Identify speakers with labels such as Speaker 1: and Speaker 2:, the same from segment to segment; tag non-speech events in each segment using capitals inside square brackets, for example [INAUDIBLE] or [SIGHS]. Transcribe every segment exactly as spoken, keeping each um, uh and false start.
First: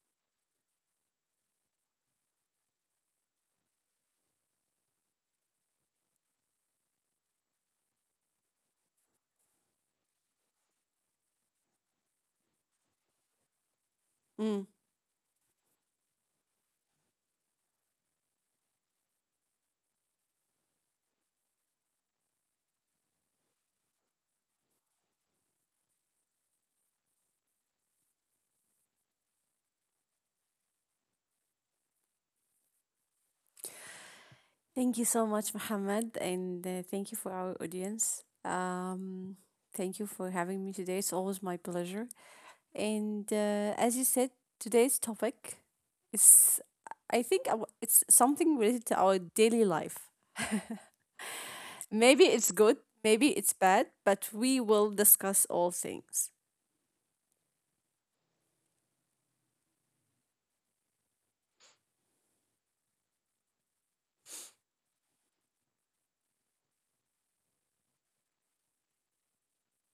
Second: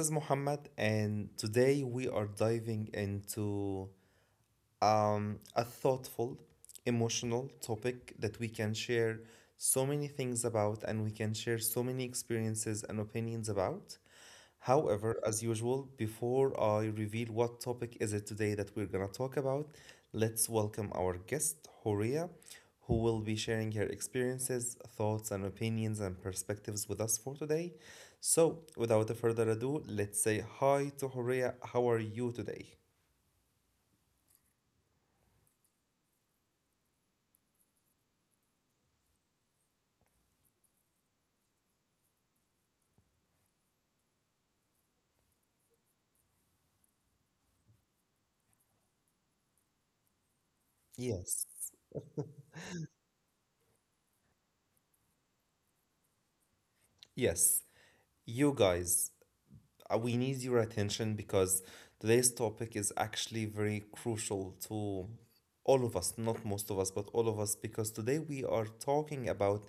Speaker 1: is Muhammad, and today we are diving into um, a thoughtful, emotional topic that we can share so many things about, and we can share so many experiences and opinions about.
Speaker 2: Mm.
Speaker 1: However, as usual, before I reveal what topic is it today that we're going to talk about, let's welcome our guest, Horia, who will be sharing her experiences, thoughts, and opinions and perspectives with us for today. So, without a further ado, let's say hi to Horia. How are you today?
Speaker 2: Thank you so much, Muhammad, and uh, thank you for our audience. Um, thank you for having me today. It's always my pleasure. And uh, as you said, today's topic is, I think, I w- it's something related to our daily life. [LAUGHS]
Speaker 1: Yes.
Speaker 2: Maybe it's good, maybe it's bad, but we will discuss all things.
Speaker 1: Yes. You guys, uh, we need your attention, because today's topic is actually very crucial to all of us, not most of us, but all of us, because today we are talking about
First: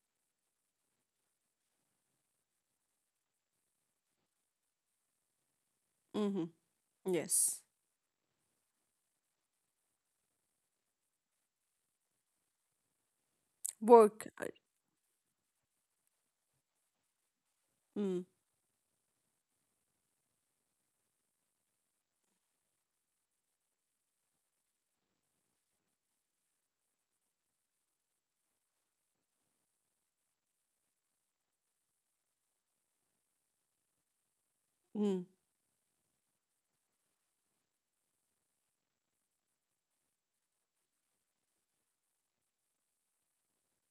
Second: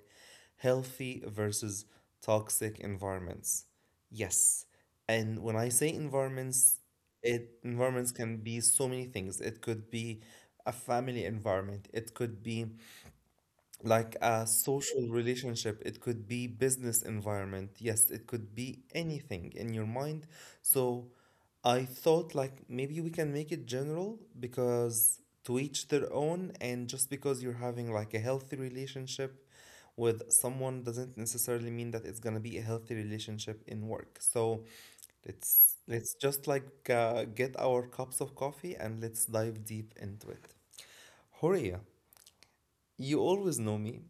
Speaker 1: healthy versus toxic environments. Yes. And when I say
Speaker 2: Mm-hmm.
Speaker 1: environments, it
Speaker 2: Yes.
Speaker 1: environments can be so many things. It could be a family environment, it could be like a
Speaker 2: Work. uh,
Speaker 1: social relationship, it could be business environment, yes, it
Speaker 2: Mm.
Speaker 1: could be anything in your mind. So I thought, like, maybe we can make it general, because to each their own, and just because you're having like a healthy relationship with someone doesn't necessarily mean that it's going to be a healthy relationship in work. So
Speaker 2: Mm.
Speaker 1: let's let's just, like, uh, get our cups of coffee and let's dive deep into it. Horia, you always know me,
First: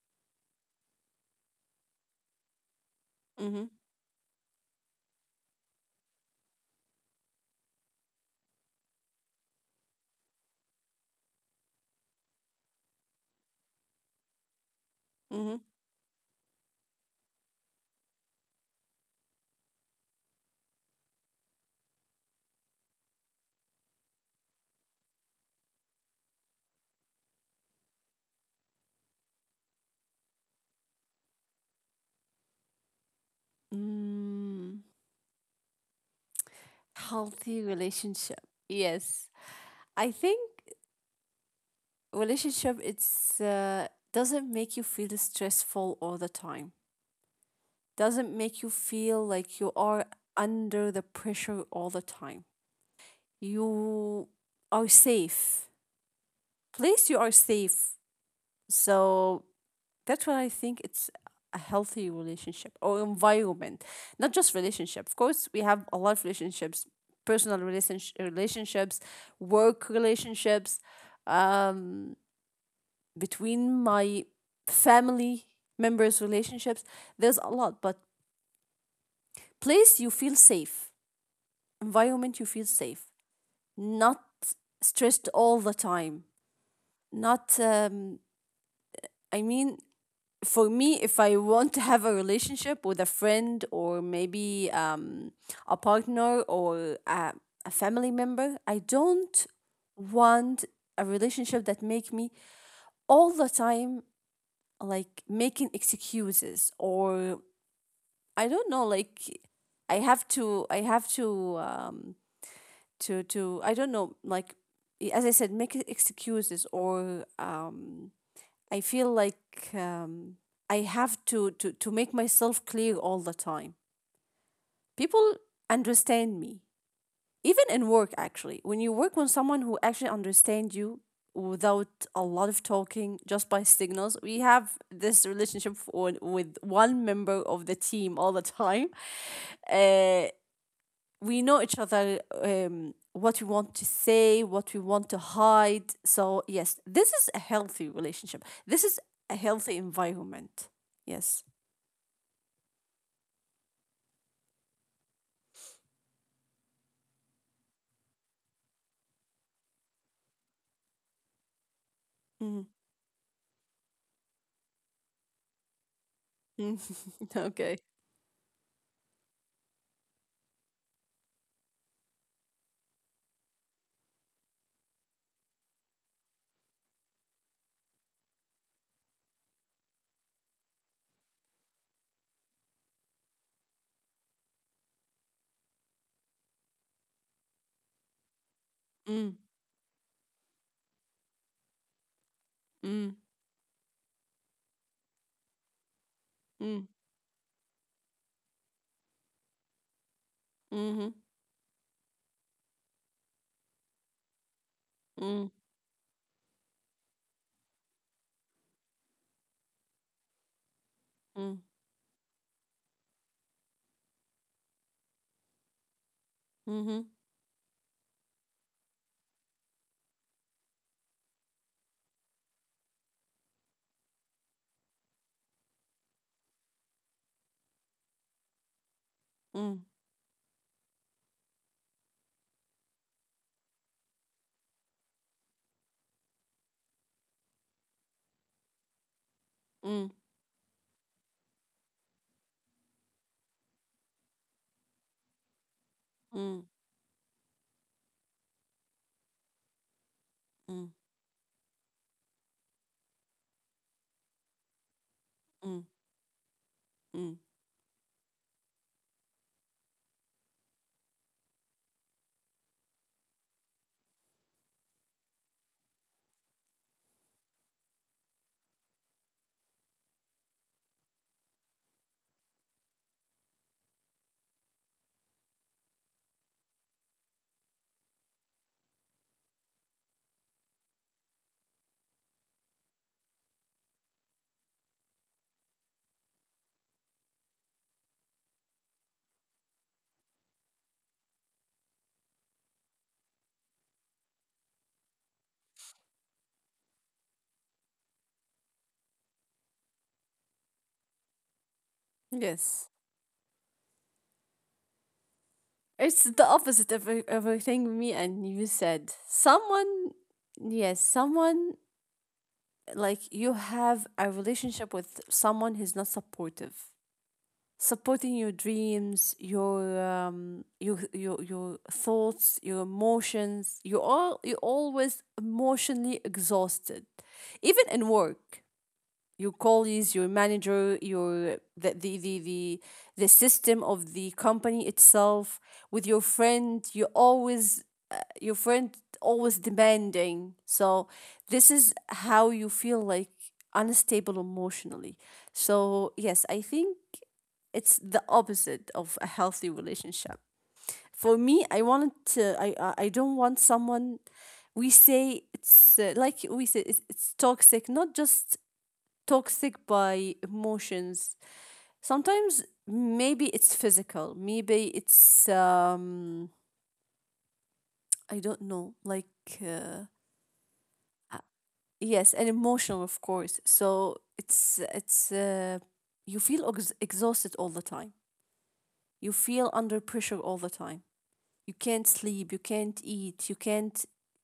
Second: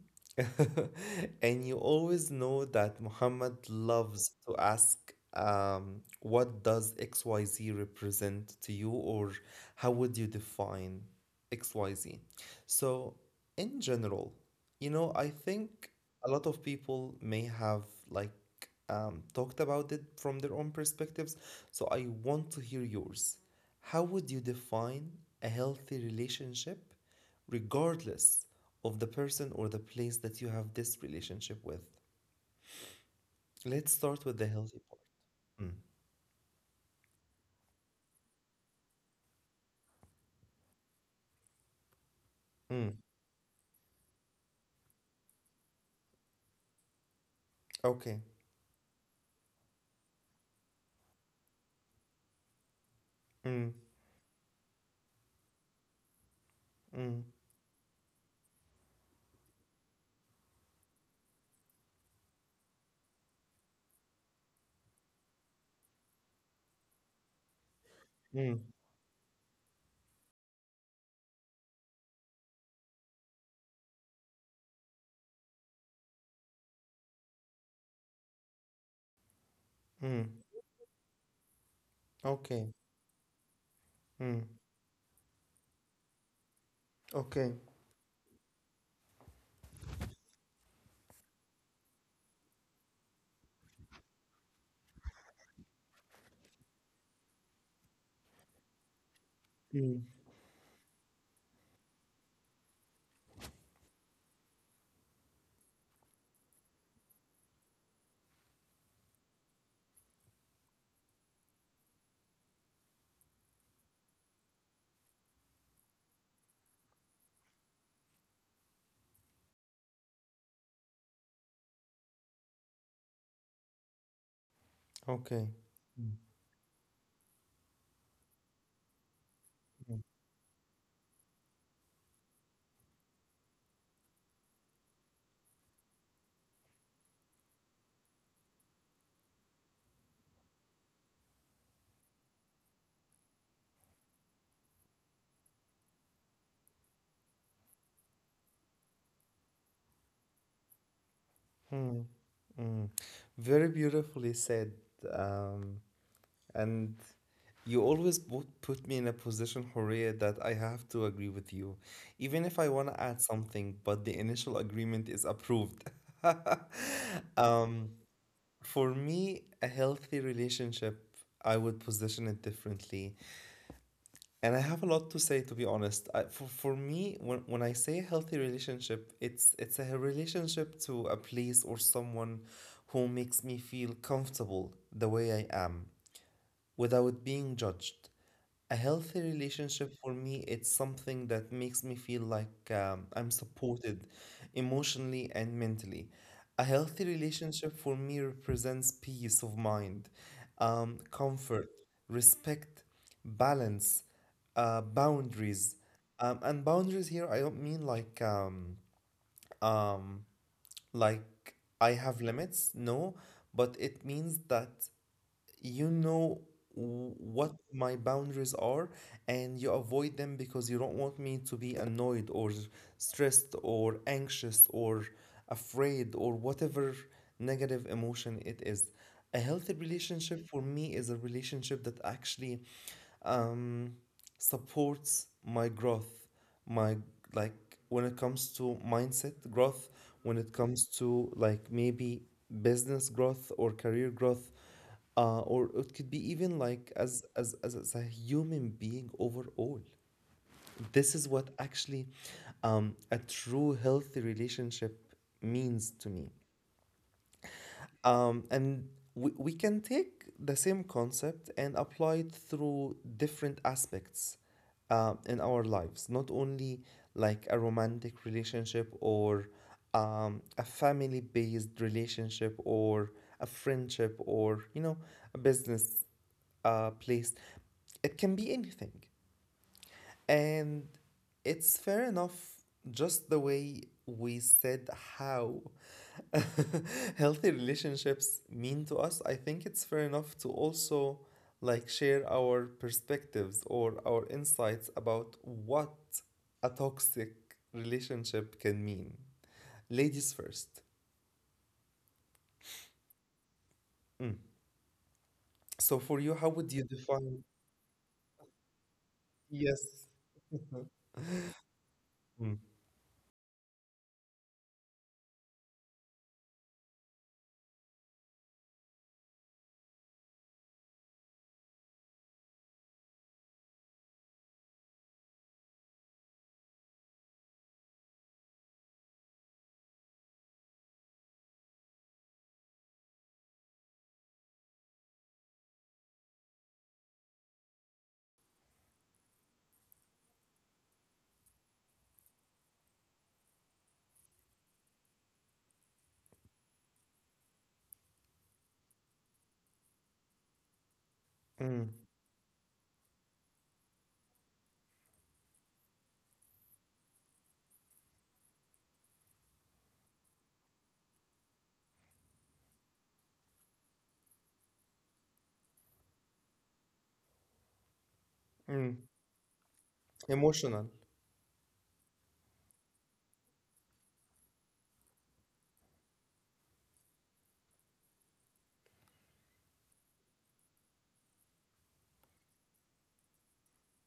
Speaker 1: [LAUGHS] and you always know that Muhammad
Speaker 2: Mm-hmm.
Speaker 1: loves to ask, um, what does X Y Z represent to you, or how would you define X Y Z? So, in general, you know, I
Speaker 2: Mm-hmm.
Speaker 1: think a lot of people may have, like, um, talked about it from their own perspectives. So I want to hear yours. How would you define a healthy relationship, regardless of the person or the place that you have this relationship with? Let's start with the healthy
Speaker 2: Mm.
Speaker 1: part.
Speaker 2: Healthy relationship. Yes. I think
Speaker 1: Mm.
Speaker 2: relationship
Speaker 1: Mm.
Speaker 2: it's uh, doesn't make you feel stressful all the time.
Speaker 1: Okay.
Speaker 2: Doesn't make you feel like you are under the pressure all the time.
Speaker 1: Mm.
Speaker 2: You are safe. Place
Speaker 1: Mm.
Speaker 2: you are safe. So that's what I think it's a healthy relationship or environment. Not just relationship. Of course, we have a lot of relationships: personal relationsh-
Speaker 1: Mm.
Speaker 2: relationships, work relationships, um between my family members relationships. There's a lot, but place you feel
Speaker 1: Mm.
Speaker 2: safe, environment you feel
Speaker 1: Okay.
Speaker 2: safe, not
Speaker 1: Mm.
Speaker 2: stressed all the time,
Speaker 1: Okay.
Speaker 2: not, um, I mean, for me, if I want to have a relationship with a friend or maybe um, a partner or a, a family member, I don't
Speaker 1: Mm.
Speaker 2: want a relationship that make me all the time like making excuses, or I don't know, like, I have to I have to um to to I don't know, like, i- as I said, make e- excuses, or um I feel like um I have to to to make myself clear all the time. People
Speaker 1: Okay. Mm,
Speaker 2: understand me. Even in work, actually. When you work with someone who
Speaker 1: mm.
Speaker 2: actually understands you without a lot of talking, just by signals, we have this relationship for, with one member of the team all the time, uh, we know each other, um, what we want to say, what we want to hide. So yes, this is a healthy relationship, this is a healthy environment. Yes.
Speaker 1: Mm, mm. Very beautifully said. Um, and you always put put me in a position, Horea, that I have to agree with you. Even
Speaker 2: Mm.
Speaker 1: if I want to add something, but the initial agreement is approved.
Speaker 2: Mm.
Speaker 1: [LAUGHS]
Speaker 2: [LAUGHS] Okay.
Speaker 1: Um, for me, a healthy relationship, I would position it differently. And I have a lot to say, to be honest. I, for, for me, when, when I say healthy relationship, it's it's a relationship to a place or someone who makes me feel comfortable the way I am, without being judged. A healthy
Speaker 2: Mm.
Speaker 1: relationship for me, it's something that makes me feel like, um,
Speaker 2: Mm.
Speaker 1: I'm supported emotionally and mentally. A
Speaker 2: Mm.
Speaker 1: healthy relationship for me represents peace of mind, um,
Speaker 2: Mhm.
Speaker 1: comfort, respect, balance, uh,
Speaker 2: Mm.
Speaker 1: boundaries. Um, and boundaries here, I don't mean like, um, um,
Speaker 2: Mm.
Speaker 1: like, I have limits, no, but it means that, you know,
Speaker 2: Mhm.
Speaker 1: w- what my boundaries are, and you avoid them because you don't want me to be annoyed or stressed or anxious or afraid or whatever negative emotion it is. A healthy
Speaker 2: Mm.
Speaker 1: relationship for me is a relationship that actually, um, supports my growth, my, like, when it comes to mindset growth,
Speaker 2: Mm.
Speaker 1: when it comes to like maybe business growth or career growth, uh, or it could be even
Speaker 2: Mm.
Speaker 1: like as, as as as a human being overall.
Speaker 2: Mm.
Speaker 1: This is what actually, um, a true healthy relationship
Speaker 2: Mm.
Speaker 1: means to me.
Speaker 2: Mm.
Speaker 1: Um, and we, we can take the same concept and apply it through different aspects uh, in our lives, not only like a romantic relationship, or um, a family based relationship, or a friendship, or, you know, a business uh, place. It can be anything. And it's fair enough, just the way we said how [LAUGHS] healthy relationships mean to us, I think it's fair enough to also, like, share our perspectives or our insights about what a toxic relationship can mean. Ladies first.
Speaker 2: Yes.
Speaker 1: Mm. So
Speaker 2: It's
Speaker 1: for you,
Speaker 2: the
Speaker 1: how would you
Speaker 2: opposite of every-
Speaker 1: define?
Speaker 2: everything me and you said. Someone,
Speaker 1: Yes.
Speaker 2: yes, someone,
Speaker 1: Mm.
Speaker 2: like you have a relationship with someone who's not supportive, supporting your dreams, your um your your, your thoughts, your emotions. You all you always emotionally exhausted, even in work: your colleagues, your manager, your the the the the, the system of the company itself. With your friend, you always, uh, your friend always demanding. So this is how you feel, like unstable emotionally. So yes, I think it's the opposite of a healthy relationship. For me, I wanted
Speaker 1: Mm.
Speaker 2: to. I I I don't want someone. We say it's, uh, like we say it's, it's toxic, not just toxic by emotions. Sometimes maybe it's physical, maybe it's, um I don't know, like,
Speaker 1: Mm.
Speaker 2: uh,
Speaker 1: Emotional.
Speaker 2: uh, yes, and emotional, of course. So it's it's uh, you feel ex- exhausted all the time. You feel under pressure all the time. You can't sleep, you can't eat, you can't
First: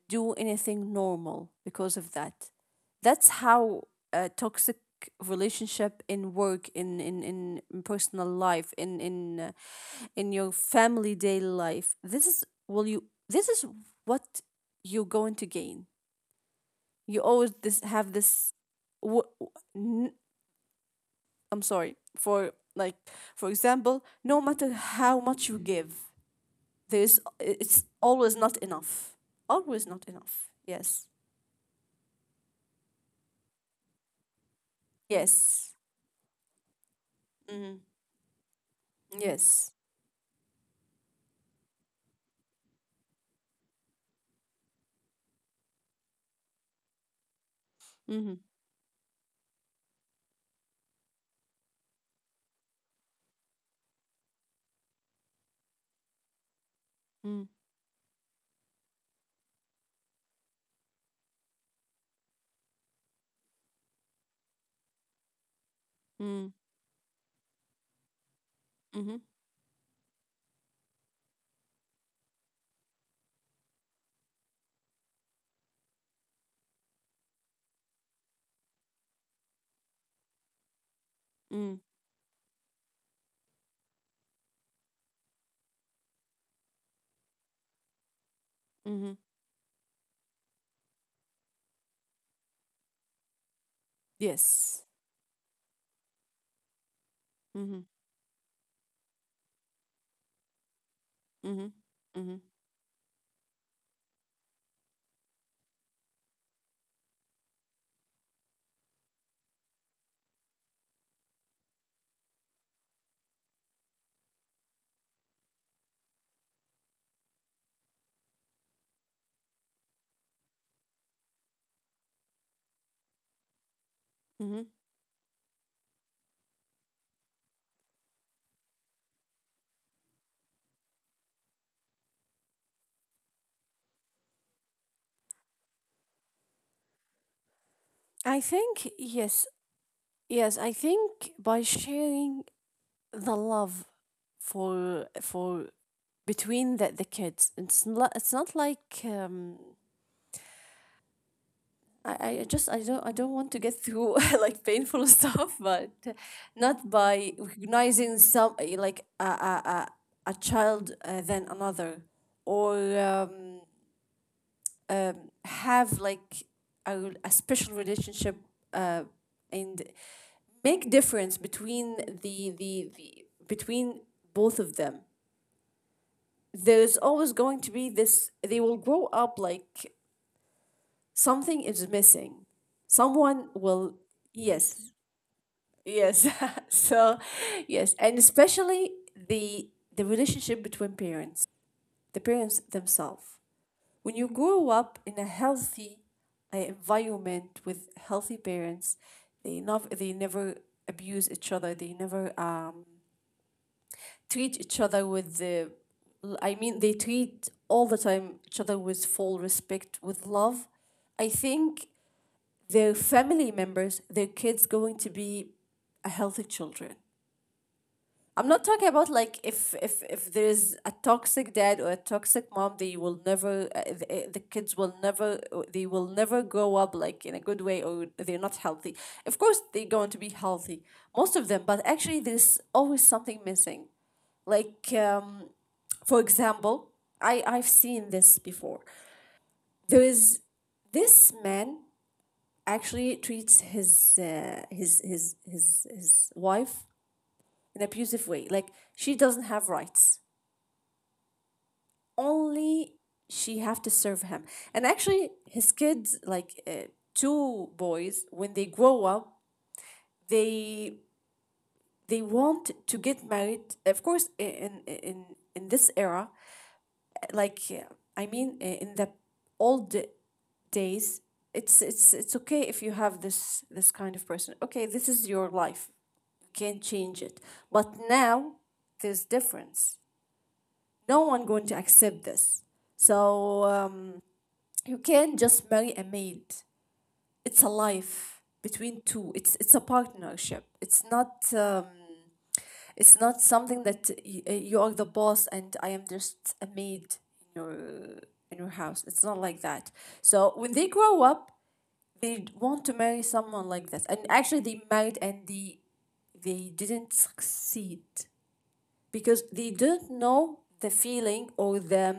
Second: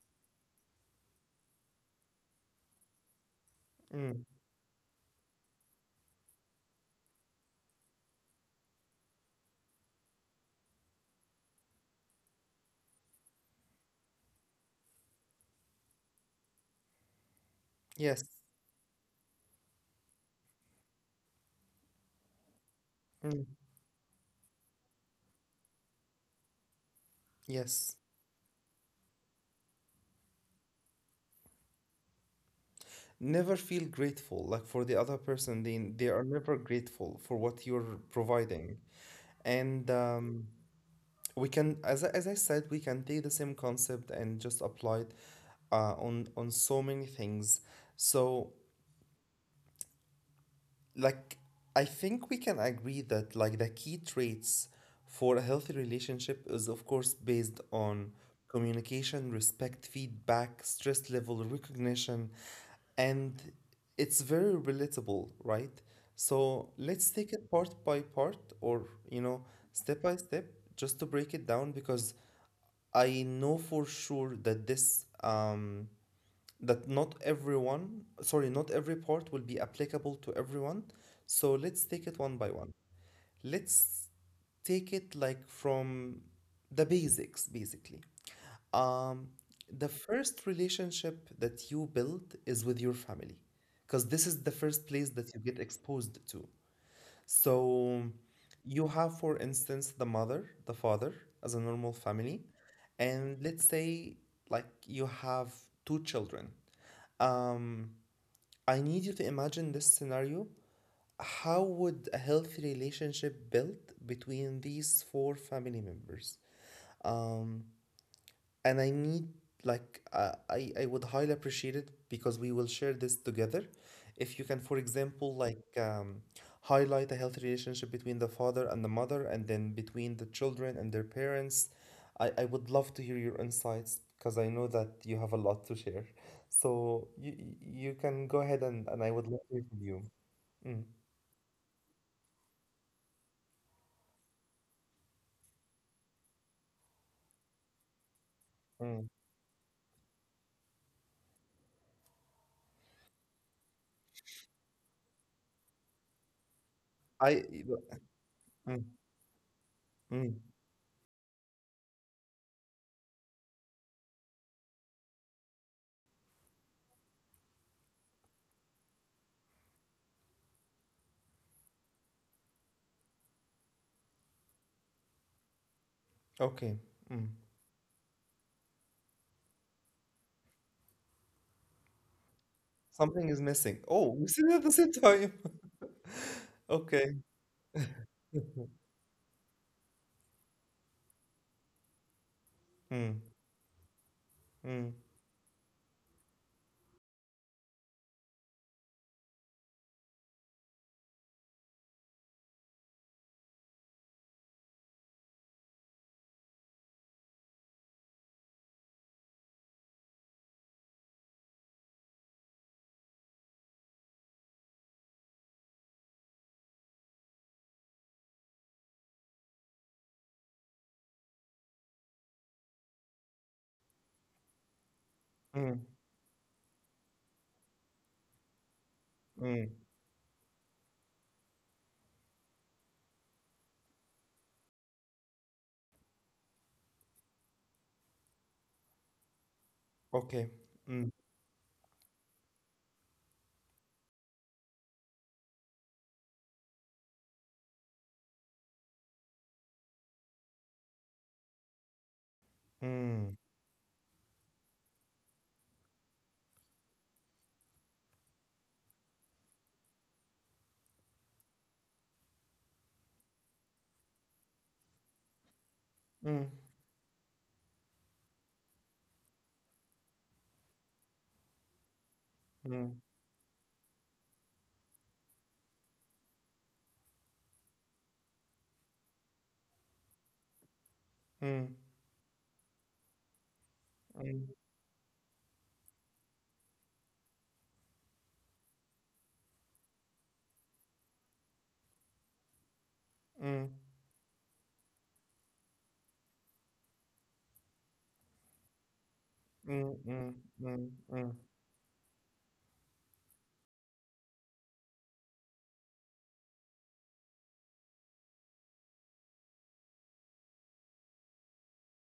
Speaker 2: do anything normal because of that. That's how
Speaker 1: Mm.
Speaker 2: a toxic relationship in work, in in in, in personal life, in in uh, in your family daily life. This is will you. This is what you're going to gain. You always this have
Speaker 1: Yes.
Speaker 2: this. W- w- n- I'm sorry for, like, for
Speaker 1: Mm.
Speaker 2: example, no matter how much you give, there's it's
Speaker 1: Yes.
Speaker 2: always not enough. Always not enough. Yes.
Speaker 1: Never feel grateful like for the other person.
Speaker 2: Yes.
Speaker 1: They they are never grateful for what
Speaker 2: Mm-hmm.
Speaker 1: you're providing.
Speaker 2: Yes.
Speaker 1: And um, we can, as, I- as I said, we can take the same concept and just apply it uh, on on so many things.
Speaker 2: Mm-hmm.
Speaker 1: So, like, I think we can agree that, like, the key traits for a healthy relationship is of course
Speaker 2: Mm.
Speaker 1: based on communication, respect, feedback, stress level recognition, and it's very relatable, right?
Speaker 2: Mm.
Speaker 1: So let's take it part by part, or,
Speaker 2: Mm-hmm.
Speaker 1: you know, step by step, just to break it down, because I know for sure that this, um that not everyone, sorry, not every part will be applicable to everyone.
Speaker 2: Mm.
Speaker 1: So let's take it one by one. Let's take it like from the basics, basically.
Speaker 2: Mm-hmm.
Speaker 1: Um, the first relationship that you build is with your family, because this is
Speaker 2: Yes.
Speaker 1: the first place that you get exposed to.
Speaker 2: Mm-hmm.
Speaker 1: So you have, for instance, the mother, the father,
Speaker 2: Mm-hmm.
Speaker 1: as a normal
Speaker 2: Mm-hmm.
Speaker 1: family, and let's say, like, you have two children. Um, I need you to imagine this scenario. How would a healthy relationship build between these four family members? Um, and I need, like, uh, I I would highly appreciate it, because we will share this together. If you
Speaker 2: Mm-hmm.
Speaker 1: can, for example, like, um, highlight a healthy relationship between the father and the mother, and then between the children and their parents, I I would love to hear your insights, because I know that you have a lot to share. So you you
Speaker 2: I
Speaker 1: can go ahead,
Speaker 2: think,
Speaker 1: and and I would
Speaker 2: yes.
Speaker 1: love to hear from you.
Speaker 2: Yes. I
Speaker 1: Mm,
Speaker 2: think By sharing the love for for between the, the kids. It's not it's not like,
Speaker 1: mm.
Speaker 2: um I, I just, I don't I don't want to get through [LAUGHS] like painful stuff, but not by
Speaker 1: I
Speaker 2: recognizing some,
Speaker 1: mm,
Speaker 2: like, a a, a, a
Speaker 1: mm.
Speaker 2: child uh, than another, or, um, um, have like a, rel- a special relationship, uh, and make difference between the, the the between both of them.
Speaker 1: Okay.
Speaker 2: There's always
Speaker 1: Mm.
Speaker 2: going to be this. They will grow up like something is missing.
Speaker 1: Something
Speaker 2: Someone
Speaker 1: is missing.
Speaker 2: will.
Speaker 1: Oh, we said it at the
Speaker 2: Yes.
Speaker 1: same time. [LAUGHS]
Speaker 2: Yes. [LAUGHS] So,
Speaker 1: Okay.
Speaker 2: yes, and
Speaker 1: [LAUGHS]
Speaker 2: especially the the relationship between parents, the parents
Speaker 1: Mm,
Speaker 2: themselves. When you grow up
Speaker 1: mm,
Speaker 2: in a healthy uh, environment with healthy parents, they not they never abuse each other. They never um, treat each other with the, l- I mean, they treat all the time each other with full respect, with love. I think their family members, their kids, going to be a healthy children. I'm not talking about like if if if there's a toxic dad or a toxic mom, they will never, uh, th- uh, the kids will never uh, they
Speaker 1: mm,
Speaker 2: will never grow up like in a good way, or they're not healthy. Of course,
Speaker 1: mm.
Speaker 2: they're going to be healthy, most of them, but actually there's always something missing. Like, um, for example, I I've seen this before. There is
Speaker 1: Okay. Mm,
Speaker 2: this man actually treats his, uh, his his his his wife in an abusive way. Like, she doesn't have rights, only
Speaker 1: mm,
Speaker 2: she have to serve him. And actually, his kids, like, uh, two boys, when they grow up, they they want to get married. Of course, i- in in in this era,
Speaker 1: mm,
Speaker 2: like, uh, I mean, uh, in the old days, it's it's it's okay if you
Speaker 1: mm,
Speaker 2: have this this kind of person. Okay, this is your life. You can't change it. But now there's difference. No one going to
Speaker 1: mm,
Speaker 2: accept this. So. Um,
Speaker 1: mm,
Speaker 2: you can't just marry a maid. It's a life between two. It's it's a partnership. It's not um, it's not something
Speaker 1: mm,
Speaker 2: that y- uh, you are the boss and I am just a maid in your in your house. It's not like that.
Speaker 1: mm, mm,
Speaker 2: So when they
Speaker 1: mm,
Speaker 2: grow
Speaker 1: mm.
Speaker 2: up, they want to marry someone like this. And actually, they married and they they didn't succeed because they didn't know the feeling, or the,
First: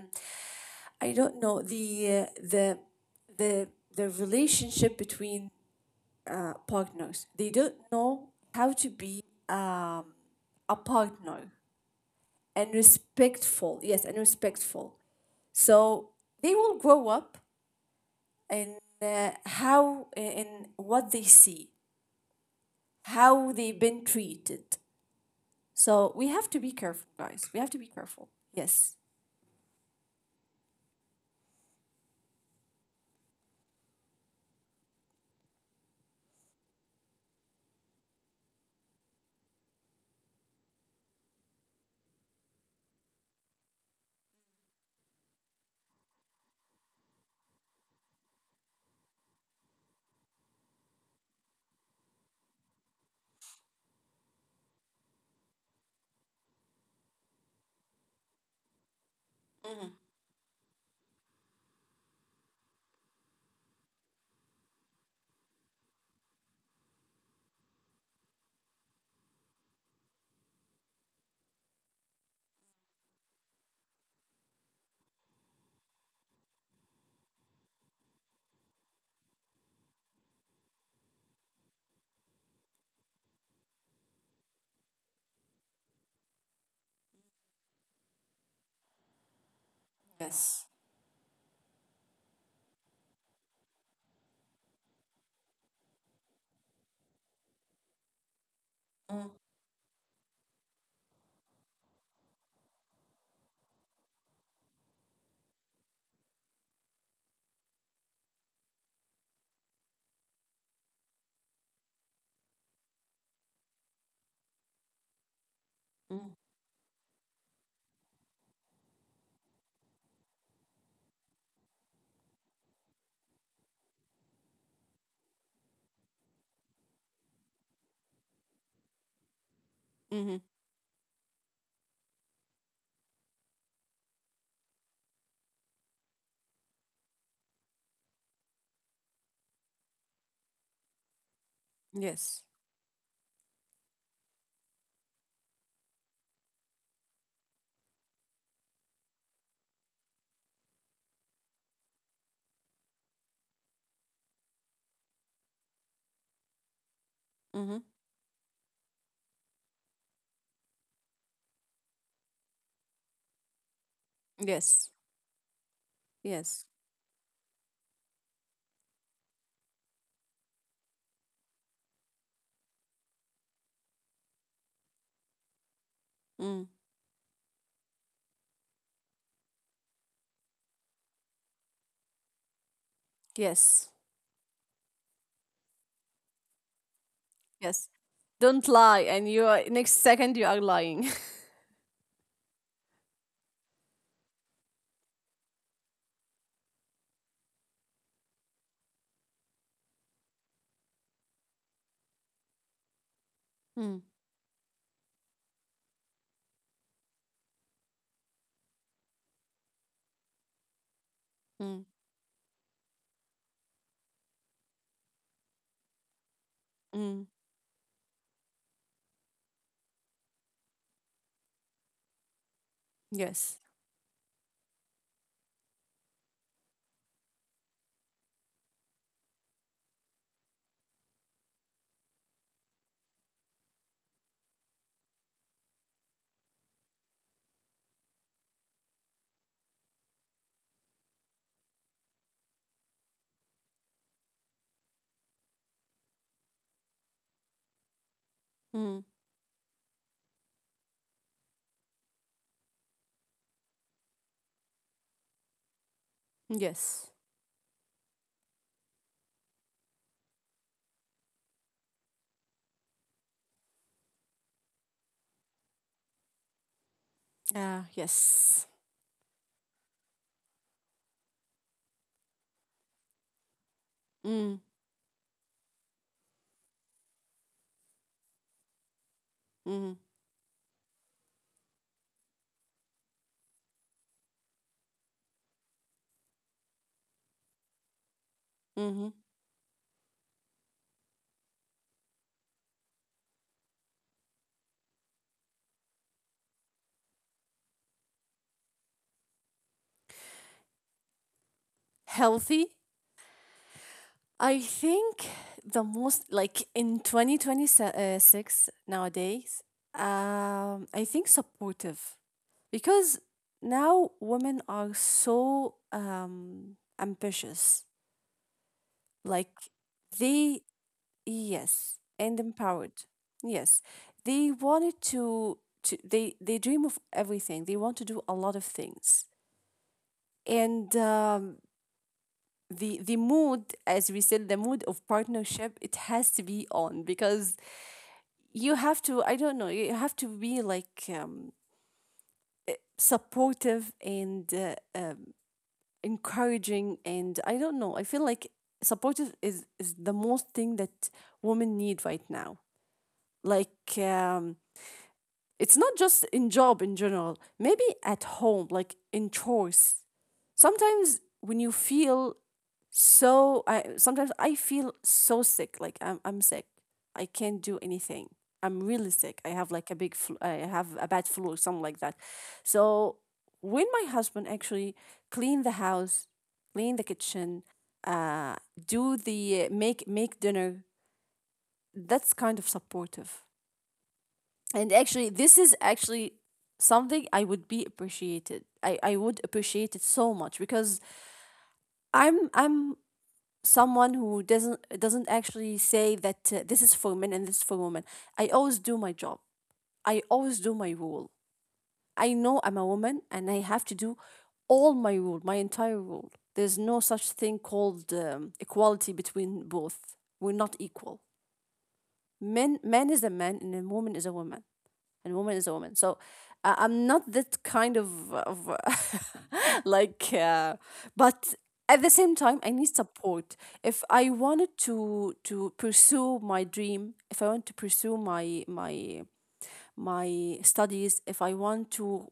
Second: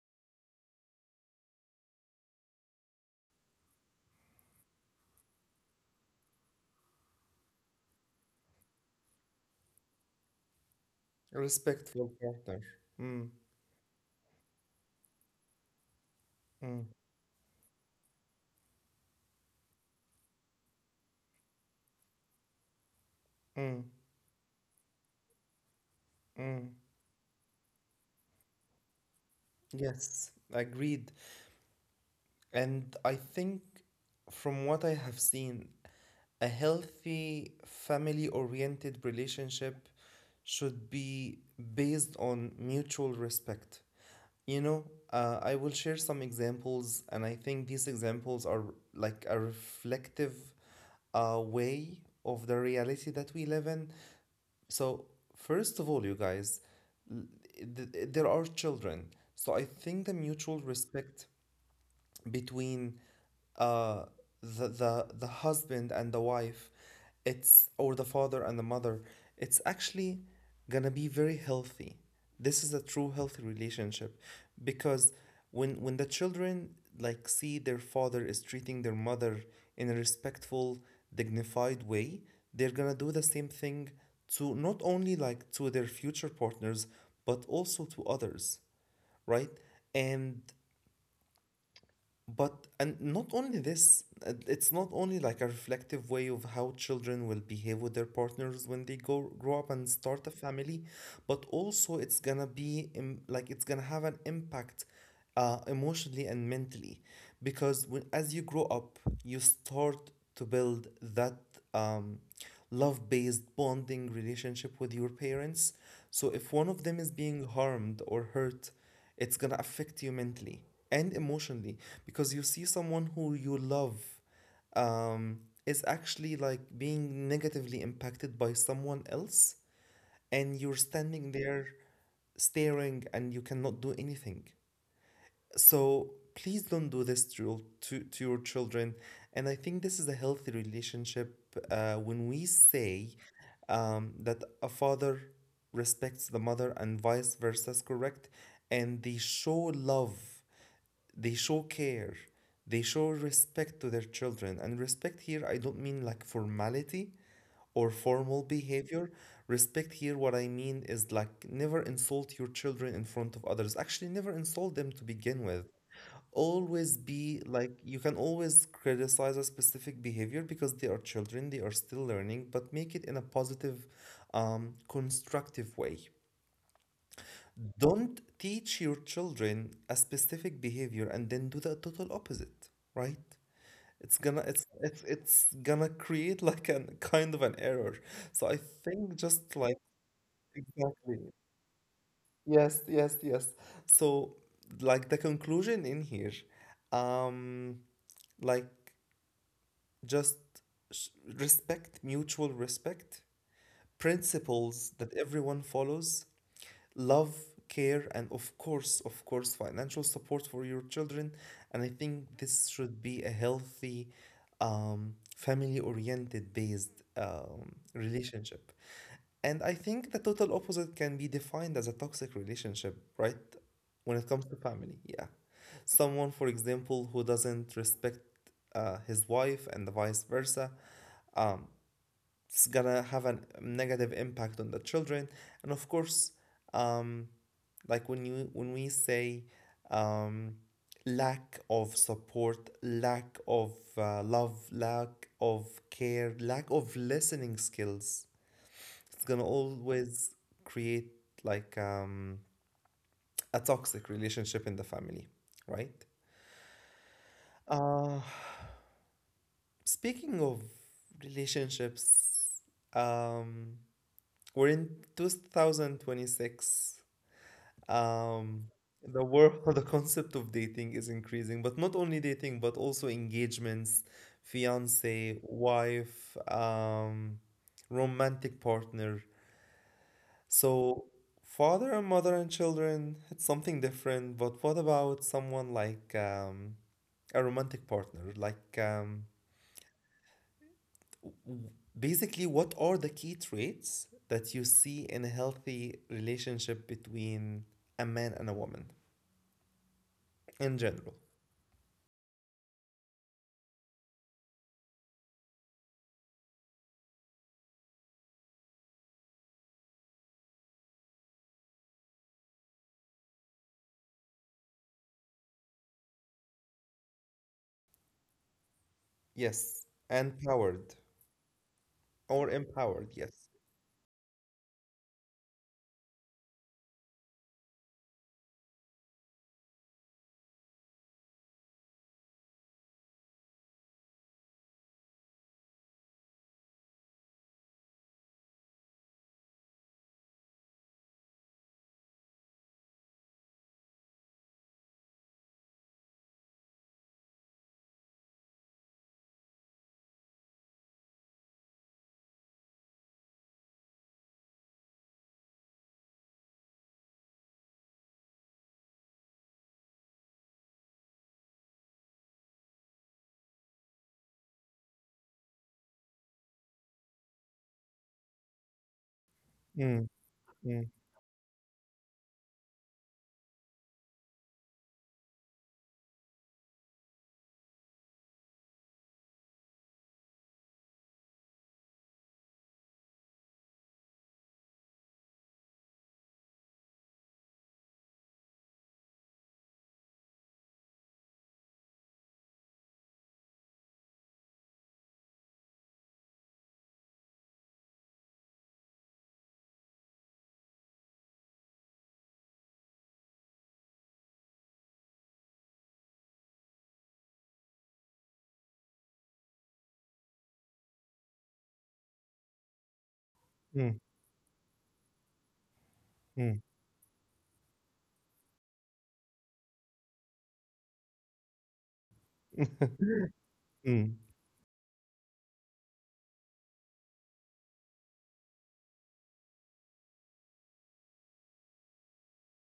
Speaker 2: I don't know, the uh, the the the relationship between, uh, partners. They don't know how to be, um, a partner
Speaker 1: Respectful partner.
Speaker 2: and
Speaker 1: Mm,
Speaker 2: respectful. Yes, and respectful. So they will
Speaker 1: mm,
Speaker 2: grow up and, uh, how in what they see, how
Speaker 1: mm,
Speaker 2: they've been treated. So we have
Speaker 1: mm.
Speaker 2: to be careful, guys. We have to be careful. Yes.
Speaker 1: Yes, agreed. And I think, from what I have seen, a healthy family-oriented relationship should be based on mutual respect. You know, uh, I will share some examples, and I think these examples are like a reflective uh, way of the reality that we live in. So, first of all, you guys, l- th- there are children. So, I
Speaker 2: Mm-hmm.
Speaker 1: think the mutual respect between, uh, the, the the husband and the wife, it's, or the father and the mother, it's actually gonna be very healthy. This is a true healthy relationship, because when when the children like see their father is treating their mother in a respectful, dignified way, they're gonna do the same thing, to not only, like, to their future partners, but also to others, right? and
Speaker 2: Yes.
Speaker 1: but, and not only this, uh, it's not only like a reflective way of how children will behave with their partners when they go grow up and start a family, but also it's gonna be, im- like, it's gonna have an impact uh, emotionally and mentally, because when, as you grow up, you start to build that, um, love-based bonding relationship with your parents. So if one of them is being harmed or hurt, it's gonna affect you mentally and emotionally, because you see someone who you love, um, is actually, like, being negatively impacted by someone else,
Speaker 2: Mm-hmm.
Speaker 1: and you're standing there staring and you cannot do anything. So please don't do this to to, to your children. And I think this is a healthy relationship, uh, when we
Speaker 2: Yes.
Speaker 1: say um, that a father respects the mother and vice versa is correct. And they show love, they show care, they show respect to their children. And respect here, I don't mean like formality or
Speaker 2: Mm-hmm.
Speaker 1: formal behavior. Respect here, what I mean is, like, never insult your children in front of others. Actually, never insult them, to
Speaker 2: Yes.
Speaker 1: begin with.
Speaker 2: Yes.
Speaker 1: Always be like, you can always criticize a specific behavior, because they are children, they are still learning, but make it in a positive, um, constructive way.
Speaker 2: Mm.
Speaker 1: Don't teach your children a specific behavior and then do the total opposite, right?
Speaker 2: Yes.
Speaker 1: It's gonna, it's it's, it's gonna create like a kind of an
Speaker 2: Yes.
Speaker 1: error. So I
Speaker 2: Don't lie,
Speaker 1: think,
Speaker 2: and you
Speaker 1: just
Speaker 2: are,
Speaker 1: like,
Speaker 2: next second you are lying.
Speaker 1: exactly, yes, yes, yes. So, like, the conclusion in here, um like just s- respect, mutual respect,
Speaker 2: [LAUGHS] Mm.
Speaker 1: principles that everyone follows, love, care, and of course, of course, financial support for your children. And I
Speaker 2: Mm.
Speaker 1: think this should be a healthy, um, family-oriented based
Speaker 2: Mm.
Speaker 1: um, relationship. And I think the total opposite can be defined as a toxic relationship, right?
Speaker 2: Yes.
Speaker 1: When it comes to family, yeah. Someone, for example, who doesn't respect uh, his wife, and the vice versa, um, it's gonna have a negative impact on the children. And of course, um, like when you, when we say, um, lack of support, lack of uh, love, lack of care, lack of listening skills,
Speaker 2: Mm.
Speaker 1: it's gonna always create like, um, a toxic relationship in the family, right?
Speaker 2: Yes.
Speaker 1: Uh, speaking of relationships, um, we're in two thousand twenty-six.
Speaker 2: Ah, yes.
Speaker 1: Um, the world, [LAUGHS] the concept of dating is increasing, but not only dating, but also engagements,
Speaker 2: Mm.
Speaker 1: fiance, wife, um, romantic partner.
Speaker 2: Mm.
Speaker 1: So, father and mother and children, it's something different. But what about someone like um, a romantic partner? Like,
Speaker 2: Mm-hmm.
Speaker 1: um, w- basically, what are the key traits that you see in a healthy relationship between a man and a woman in general?
Speaker 2: Healthy. I think the most, like, in twenty twenty six nowadays. Um, I think supportive, because now women are so um ambitious. Like
Speaker 1: Yes, and
Speaker 2: they
Speaker 1: powered
Speaker 2: Yes,
Speaker 1: or
Speaker 2: and
Speaker 1: empowered,
Speaker 2: empowered.
Speaker 1: yes.
Speaker 2: Yes, they wanted to, to they they dream of everything. They want to do a lot of things. And, um, the the mood, as we said, the mood of partnership, it has to be on because you have to. I don't know. You have to be like, um, supportive and, uh, um, encouraging. And I don't know. I feel like supportive is is the most thing that women need right now, like, um it's not just in job in general, maybe at home like in chores. Sometimes when you feel so, i sometimes i feel so sick, like, i'm, I'm sick. I can't do anything. I'm really sick. I have
Speaker 1: Mm,
Speaker 2: like a big flu. I
Speaker 1: mm,
Speaker 2: have a bad flu, or something like that. So when my husband actually clean the house, clean the kitchen, uh do the make make dinner. That's kind of supportive. And actually, this is actually something I would be appreciated. I i would appreciate it so much, because i'm i'm someone who doesn't doesn't actually say that, uh, this is for men and this is for women. I always do my job, I always do my rule. I know I'm a woman and I have to do all my rule, my entire rule. There's no such thing called, um, equality between both. We're not equal. Men man is a man
Speaker 1: mm,
Speaker 2: and a woman is a woman and woman is a woman. So,
Speaker 1: mm,
Speaker 2: uh, I'm not that kind of, of [LAUGHS] like, uh, but at the same time, I need support.
Speaker 1: mm,
Speaker 2: If I wanted to to pursue my dream, if I want to pursue my my my studies, if I want to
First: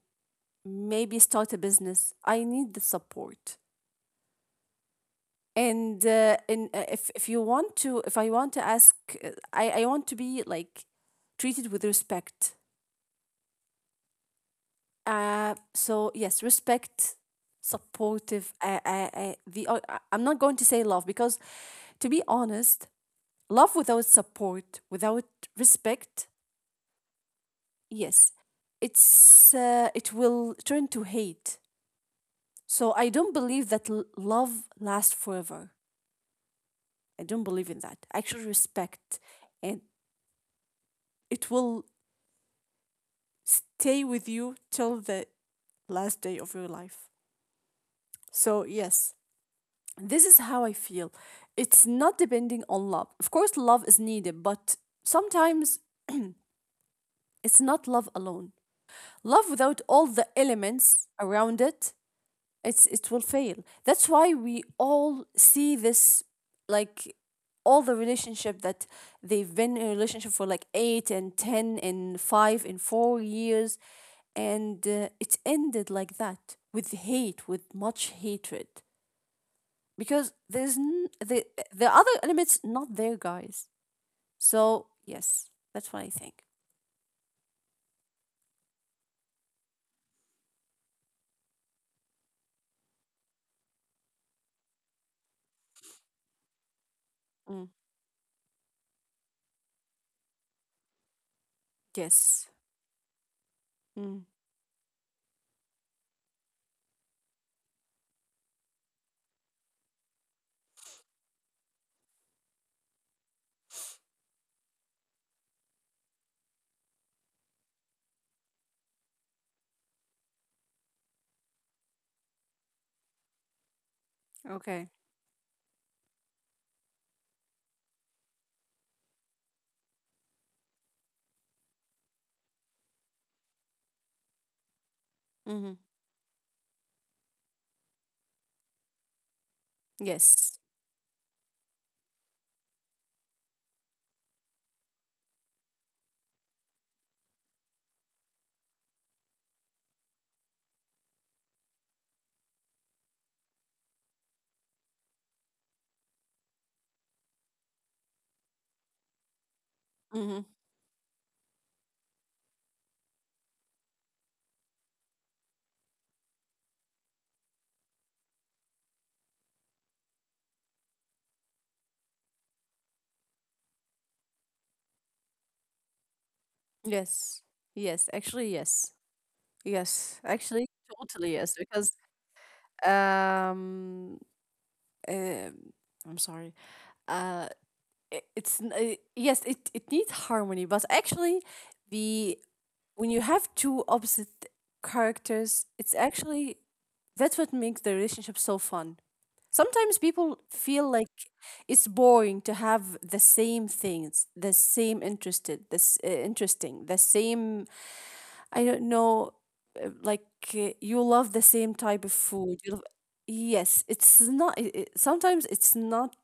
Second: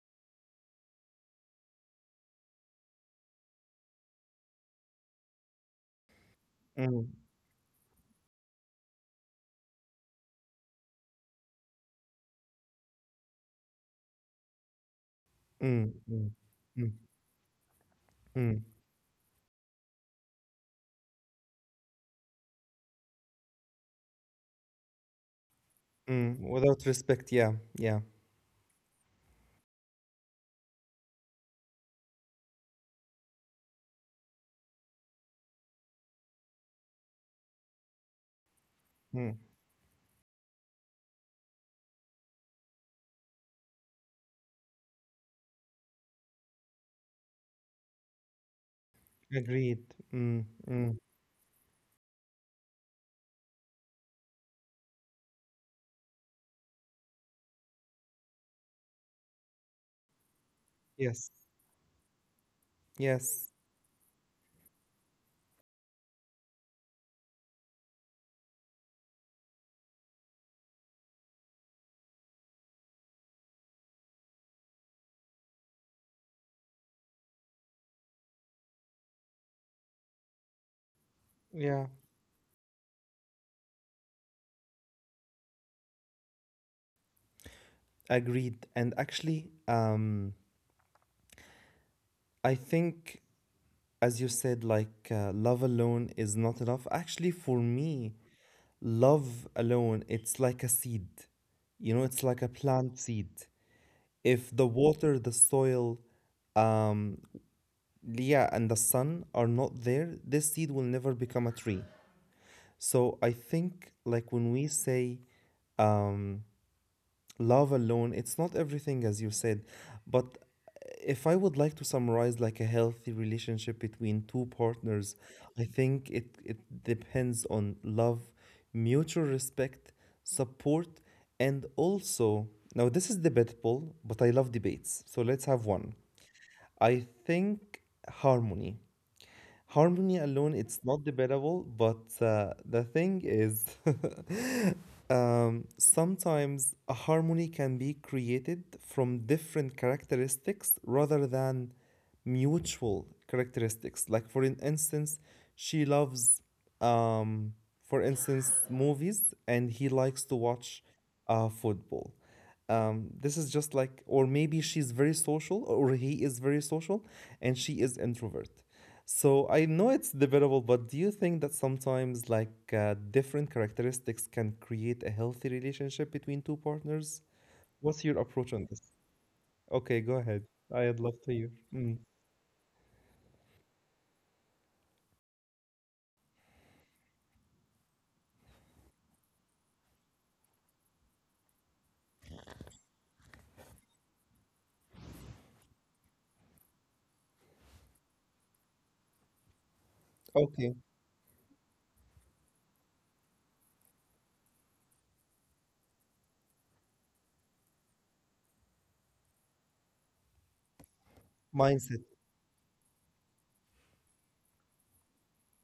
Speaker 2: maybe start a business, I need the support. And uh, and uh, if
Speaker 1: mm,
Speaker 2: if you want to, if I want to ask, uh, I I want to be like treated with respect. Uh,
Speaker 1: mm,
Speaker 2: so
Speaker 1: mm,
Speaker 2: yes,
Speaker 1: mm,
Speaker 2: respect, supportive.
Speaker 1: mm,
Speaker 2: Uh, uh, uh, the uh, I- I'm not going to say love, because, to be honest, love without support, without respect,
Speaker 1: mm. Without respect, yeah, yeah.
Speaker 2: yes, it's uh, it will turn to hate. So I don't believe that l- love lasts forever. I don't believe in that. Actually, respect,
Speaker 1: Mm.
Speaker 2: and it will stay with you till the last day of your life. So yes,
Speaker 1: Agreed.
Speaker 2: this
Speaker 1: Mm,
Speaker 2: is how I
Speaker 1: mm.
Speaker 2: feel. It's not depending on love. Of course, love is needed, but sometimes it's not love alone. Love without all the elements
Speaker 1: Yes,
Speaker 2: around it, it's it will
Speaker 1: yes,
Speaker 2: fail. That's why we all see this, like all the relationship that they've been in a relationship for like eight and ten and five and four years, and uh, it ended like that with hate, with much hatred, because there's n- the
Speaker 1: yeah.
Speaker 2: the other elements not there, guys. So yes, that's what I think.
Speaker 1: Agreed. And actually, um, I think, as you said, like uh, love alone is not enough. Actually, for
Speaker 2: Mm.
Speaker 1: me, love alone, it's like a seed. You know, it's
Speaker 2: Yes.
Speaker 1: like a plant seed.
Speaker 2: Mm.
Speaker 1: If the water, the soil, um, yeah, and the sun are not there, this seed will never become a tree. So I think, like when we say um, love alone, it's not everything, as you said. But if I would like to summarize like a healthy relationship between two
Speaker 2: Okay.
Speaker 1: partners, I think it, it depends on love, mutual respect, support, and also, now this is debatable, but I love debates. So let's
Speaker 2: Mm-hmm.
Speaker 1: have one. I think harmony. Harmony
Speaker 2: Yes.
Speaker 1: alone, it's not debatable, but uh, the thing is, [LAUGHS] Um, sometimes a harmony can be created from different characteristics rather than mutual characteristics. Like, for an instance, she loves, um, for instance, movies and he
Speaker 2: Mm-hmm.
Speaker 1: likes to watch uh, football. Um, this is just like, or maybe she's very social or he is very social and she is introvert. So I know it's debatable, but do you think that sometimes like uh, different characteristics can create a healthy relationship between two
Speaker 2: Yes.
Speaker 1: partners?
Speaker 2: Yes.
Speaker 1: What's
Speaker 2: Actually,
Speaker 1: your
Speaker 2: yes.
Speaker 1: approach on this?
Speaker 2: Yes.
Speaker 1: Okay, go
Speaker 2: Actually,
Speaker 1: ahead.
Speaker 2: totally
Speaker 1: I'd
Speaker 2: yes.
Speaker 1: love to
Speaker 2: Because
Speaker 1: hear. Mm.
Speaker 2: um, um I'm sorry. Uh, it, it's n- uh, yes. It it needs harmony, but actually, the when you have two opposite characters, it's actually that's what makes the relationship so fun. Sometimes people feel like
Speaker 1: Okay,
Speaker 2: it's boring to have the same things, the same interested, this uh, interesting, the same. I don't know, uh, like uh, you love the same type of food.
Speaker 1: mindset,
Speaker 2: You love, yes, it's not. It, it- sometimes it's not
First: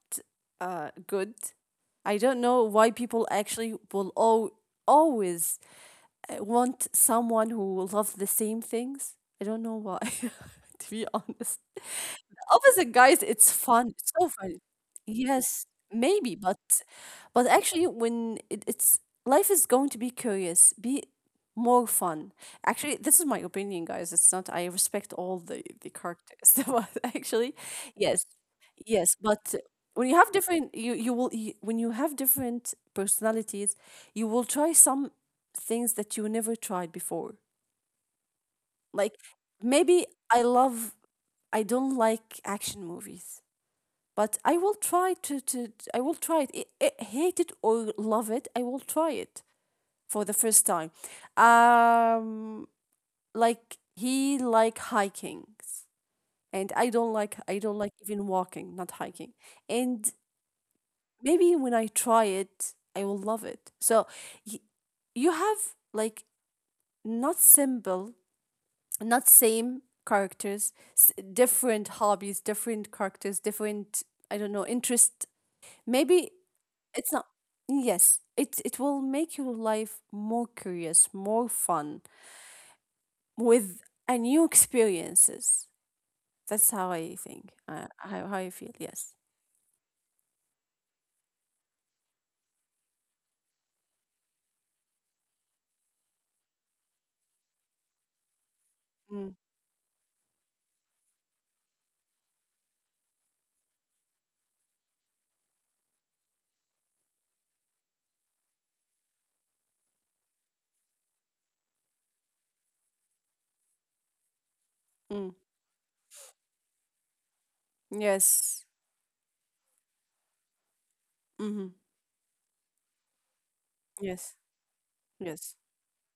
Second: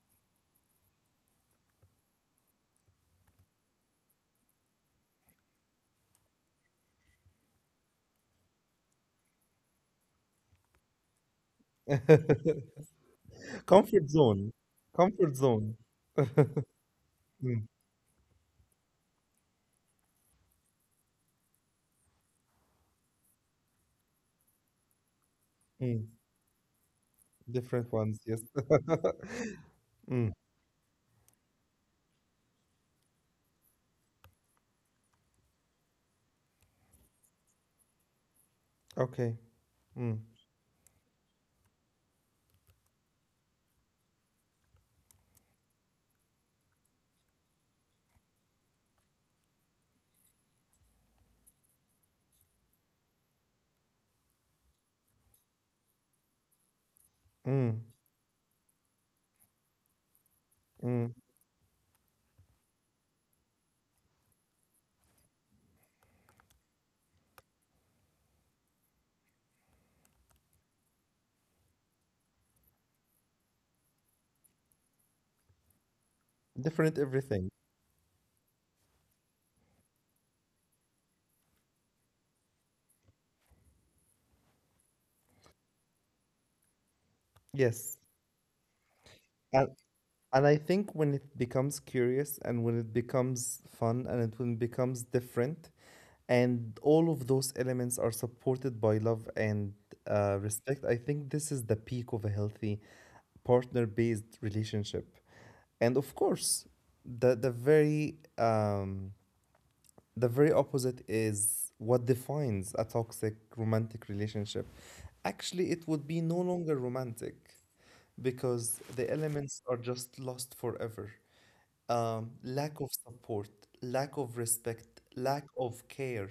Speaker 2: uh good. I don't know why people actually will al- always uh, want someone who loves the same things. I don't know why, [LAUGHS] to be honest.
Speaker 1: [LAUGHS]
Speaker 2: Opposite guys, it's fun. It's
Speaker 1: comfort
Speaker 2: so fun.
Speaker 1: zone, comfort
Speaker 2: Yes,
Speaker 1: zone.
Speaker 2: maybe, but but
Speaker 1: Mm.
Speaker 2: actually, when it, it's life is going to be curious, be more fun. Actually, this is my opinion, guys. It's not. I respect all the the
Speaker 1: Mm.
Speaker 2: characters, [LAUGHS] but actually,
Speaker 1: Different ones,
Speaker 2: yes,
Speaker 1: yes. [LAUGHS]
Speaker 2: yes, but. When you have
Speaker 1: Mm.
Speaker 2: different, you you will you, when you have different personalities, you will try some things that you never tried before. Like,
Speaker 1: Okay.
Speaker 2: maybe
Speaker 1: Mm.
Speaker 2: I love I don't like action movies, but I will try to, to I will try it. I I- hate it or love it, I will try it for the first time. Um, like he like hiking, and I don't like I don't
Speaker 1: Mm.
Speaker 2: like even walking, not hiking. And
Speaker 1: Mm.
Speaker 2: maybe when I try it, I will love it. So y- you have, like, not simple, not same characters, s- different hobbies, different characters, different, I don't know, interest. Maybe.
Speaker 1: Different
Speaker 2: It's not.
Speaker 1: everything.
Speaker 2: Yes, it it will make your life more curious, more fun, with a new experiences. That's how I think. Uh,
Speaker 1: Yes.
Speaker 2: how how I feel. Yes.
Speaker 1: And And I think when it becomes curious and when it becomes fun and it when it becomes different, and all of those elements are supported by love
Speaker 2: Mm,
Speaker 1: and uh, respect, I think this is the peak of a healthy partner-based relationship. And of course, the the very um, the very opposite is what defines a toxic romantic relationship.
Speaker 2: mm,
Speaker 1: Actually, it would be no longer romantic
Speaker 2: yes.
Speaker 1: because the elements are just lost forever,
Speaker 2: Mm-hmm.
Speaker 1: um, lack of support, lack of
Speaker 2: Yes.
Speaker 1: respect, lack
Speaker 2: Yes.
Speaker 1: of care,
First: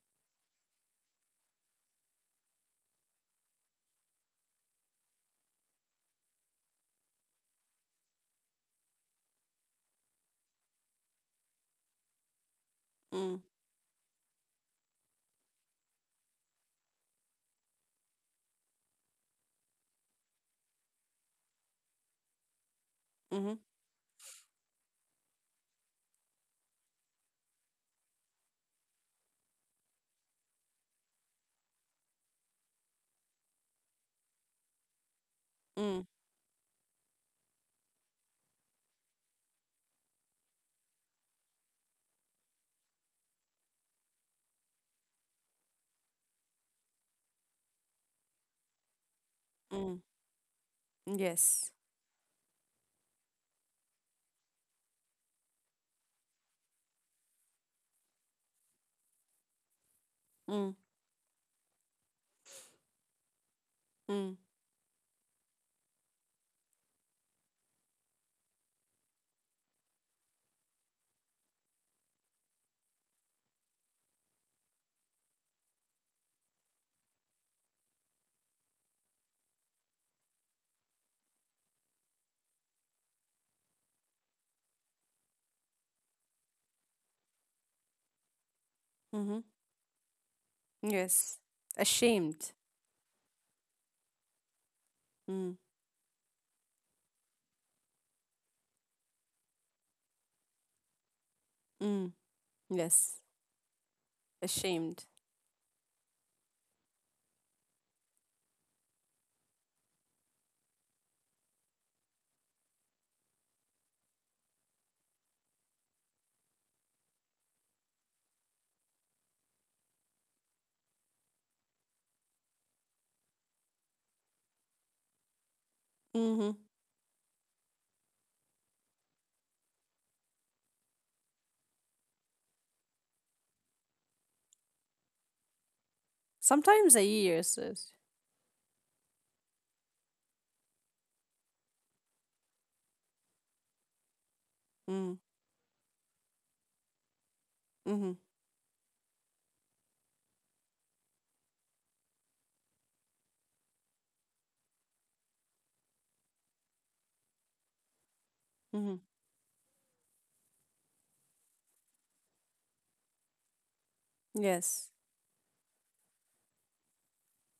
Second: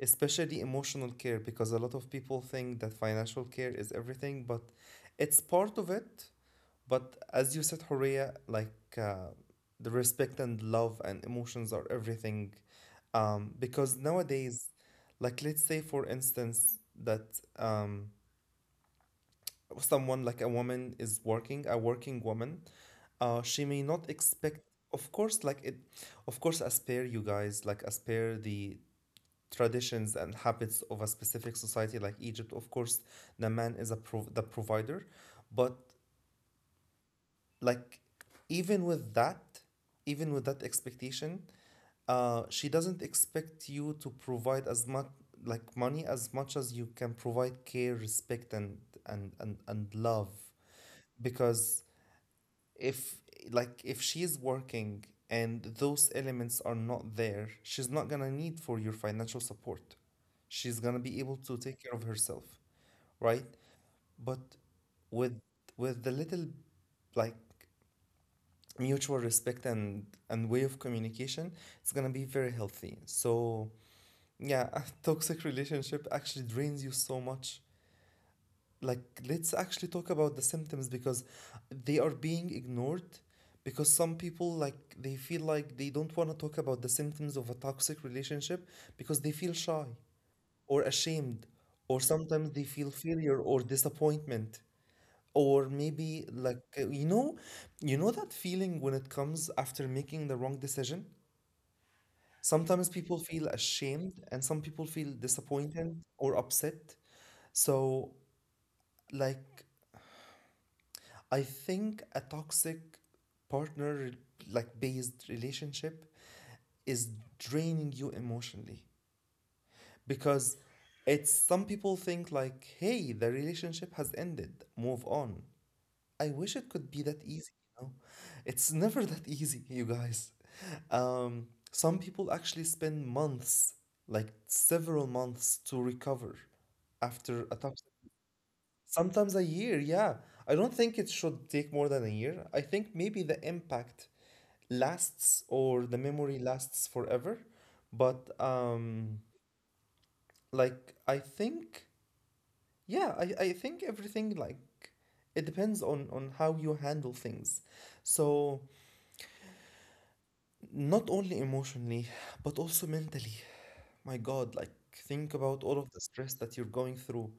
Speaker 1: especially emotional care, because a lot of people think that financial care is everything, but it's part of it. But as you said, Horea, like uh, the respect and love and emotions are everything.
Speaker 2: Mm,
Speaker 1: Um, because nowadays, like let's say for instance that um, someone like a woman is working, a working woman, uh
Speaker 2: mm-hmm.
Speaker 1: she may not expect, of course, like it, of course I spare you guys, like I spare the traditions and habits of a specific society like Egypt. Of course the man is a pro- the provider. But
Speaker 2: Mm,
Speaker 1: like, even with that, even with that expectation, uh she doesn't expect you to provide as much like money as much as you can provide care, respect, and and and,
Speaker 2: mm,
Speaker 1: and love.
Speaker 2: yes.
Speaker 1: Because if, like if she's working and those elements are not there, she's not gonna need for your financial support.
Speaker 2: Mm,
Speaker 1: She's gonna be able to take care of herself, right?
Speaker 2: mm,
Speaker 1: But with with the little, like mutual respect and and way of communication, it's gonna be very healthy. So yeah, [LAUGHS] toxic relationship actually drains you so much. Like, let's actually talk about the symptoms, because they are being ignored, because some people, like they feel like they don't want to talk about the symptoms of a toxic relationship because
Speaker 2: mm-hmm.
Speaker 1: they feel shy or
Speaker 2: Yes.
Speaker 1: ashamed, or
Speaker 2: Ashamed.
Speaker 1: sometimes they feel failure or disappointment,
Speaker 2: Mm,
Speaker 1: or maybe like uh, you know, you know that feeling when it comes after making the wrong decision.
Speaker 2: mm,
Speaker 1: Sometimes
Speaker 2: yes.
Speaker 1: people feel ashamed and some people
Speaker 2: Ashamed.
Speaker 1: feel disappointed or upset. So, like, I think a toxic partner, like based relationship, is draining you emotionally, because it's, some people think like, hey, the relationship has ended, move on. I
Speaker 2: Mm-hmm.
Speaker 1: wish it could be that easy, you know. It's [LAUGHS] never that easy, you guys. um some people actually spend months, like several months to recover
Speaker 2: Sometimes a year
Speaker 1: after a
Speaker 2: says.
Speaker 1: toxic. Sometimes a year, yeah. I don't think it should take more than a year. I think maybe the impact
Speaker 2: Mm,
Speaker 1: lasts or the memory lasts forever.
Speaker 2: mm-hmm.
Speaker 1: But um like I think, yeah, I, I think everything like, it depends on on how you handle things.
Speaker 2: Mm-hmm.
Speaker 1: So not only emotionally, but also mentally. My
Speaker 2: Yes.
Speaker 1: God, like think about all of the stress that you're going through.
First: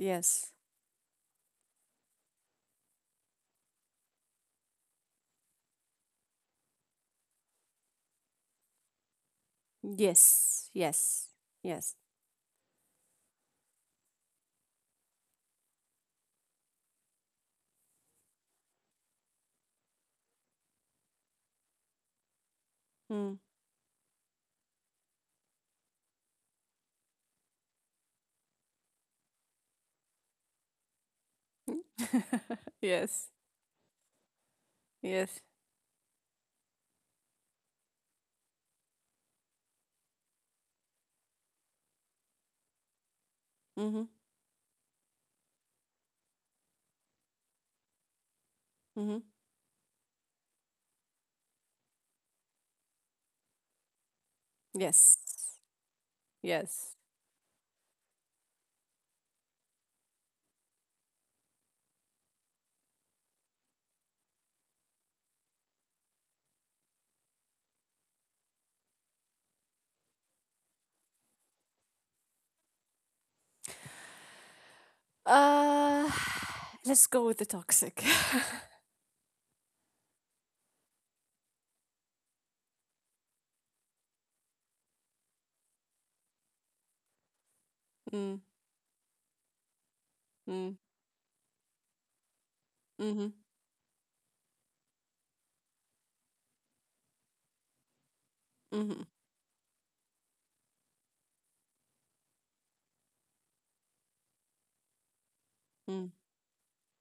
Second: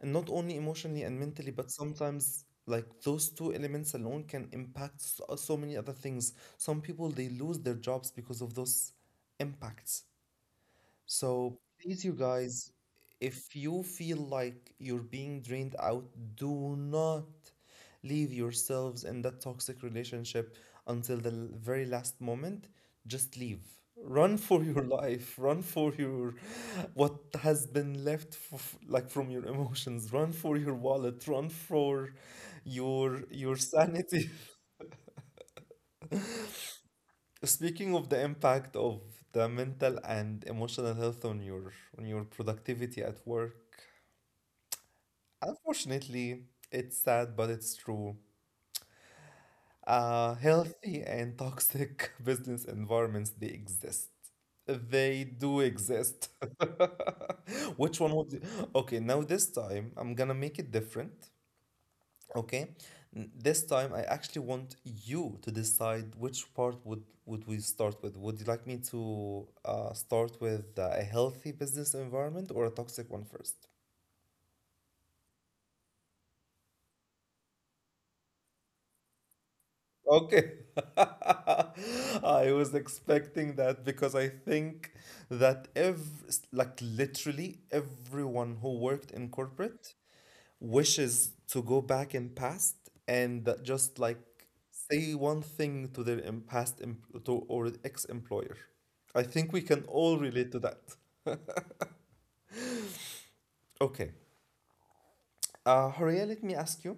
Speaker 1: And not only emotionally and mentally, but sometimes like those two elements alone can impact so, so many other things. Some people they lose their jobs because of those impacts.
Speaker 2: Yes, yes,
Speaker 1: So please,
Speaker 2: yes.
Speaker 1: you guys, if you feel like you're being drained out, do not leave yourselves in that toxic relationship until the l- very last moment. Just
Speaker 2: Mm.
Speaker 1: leave. Run [LAUGHS] for your life. Run for your what has been left f like from your emotions. Run for your wallet. Run
Speaker 2: [LAUGHS]
Speaker 1: for your
Speaker 2: Yes,
Speaker 1: your sanity. [LAUGHS]
Speaker 2: yes.
Speaker 1: Speaking of the impact of the mental and emotional health on your on your productivity at work,
Speaker 2: Mm-hmm,
Speaker 1: unfortunately, it's sad but it's true.
Speaker 2: mm-hmm.
Speaker 1: Uh, healthy and toxic [LAUGHS] business environments they exist. They
Speaker 2: Yes,
Speaker 1: do exist.
Speaker 2: yes.
Speaker 1: [LAUGHS] Which one would you... Okay, now this time I'm gonna make it different. Okay, N- this time I actually want you to decide which part would would we start with. Would you like me to uh, start with uh, a healthy business environment or a toxic one first?
Speaker 2: Uh, [SIGHS] let's go with the toxic.
Speaker 1: Okay. [LAUGHS] I was expecting that because I think that ev like literally everyone
Speaker 2: [LAUGHS] Mm,
Speaker 1: who worked in corporate
Speaker 2: mm,
Speaker 1: wishes to go back in past and
Speaker 2: mm-hmm,
Speaker 1: just like say one thing to their em- past em- to, or ex-employer. I
Speaker 2: mm-hmm,
Speaker 1: think we can all relate to that. Okay. Uh,
Speaker 2: mm.
Speaker 1: Horia, let me ask you.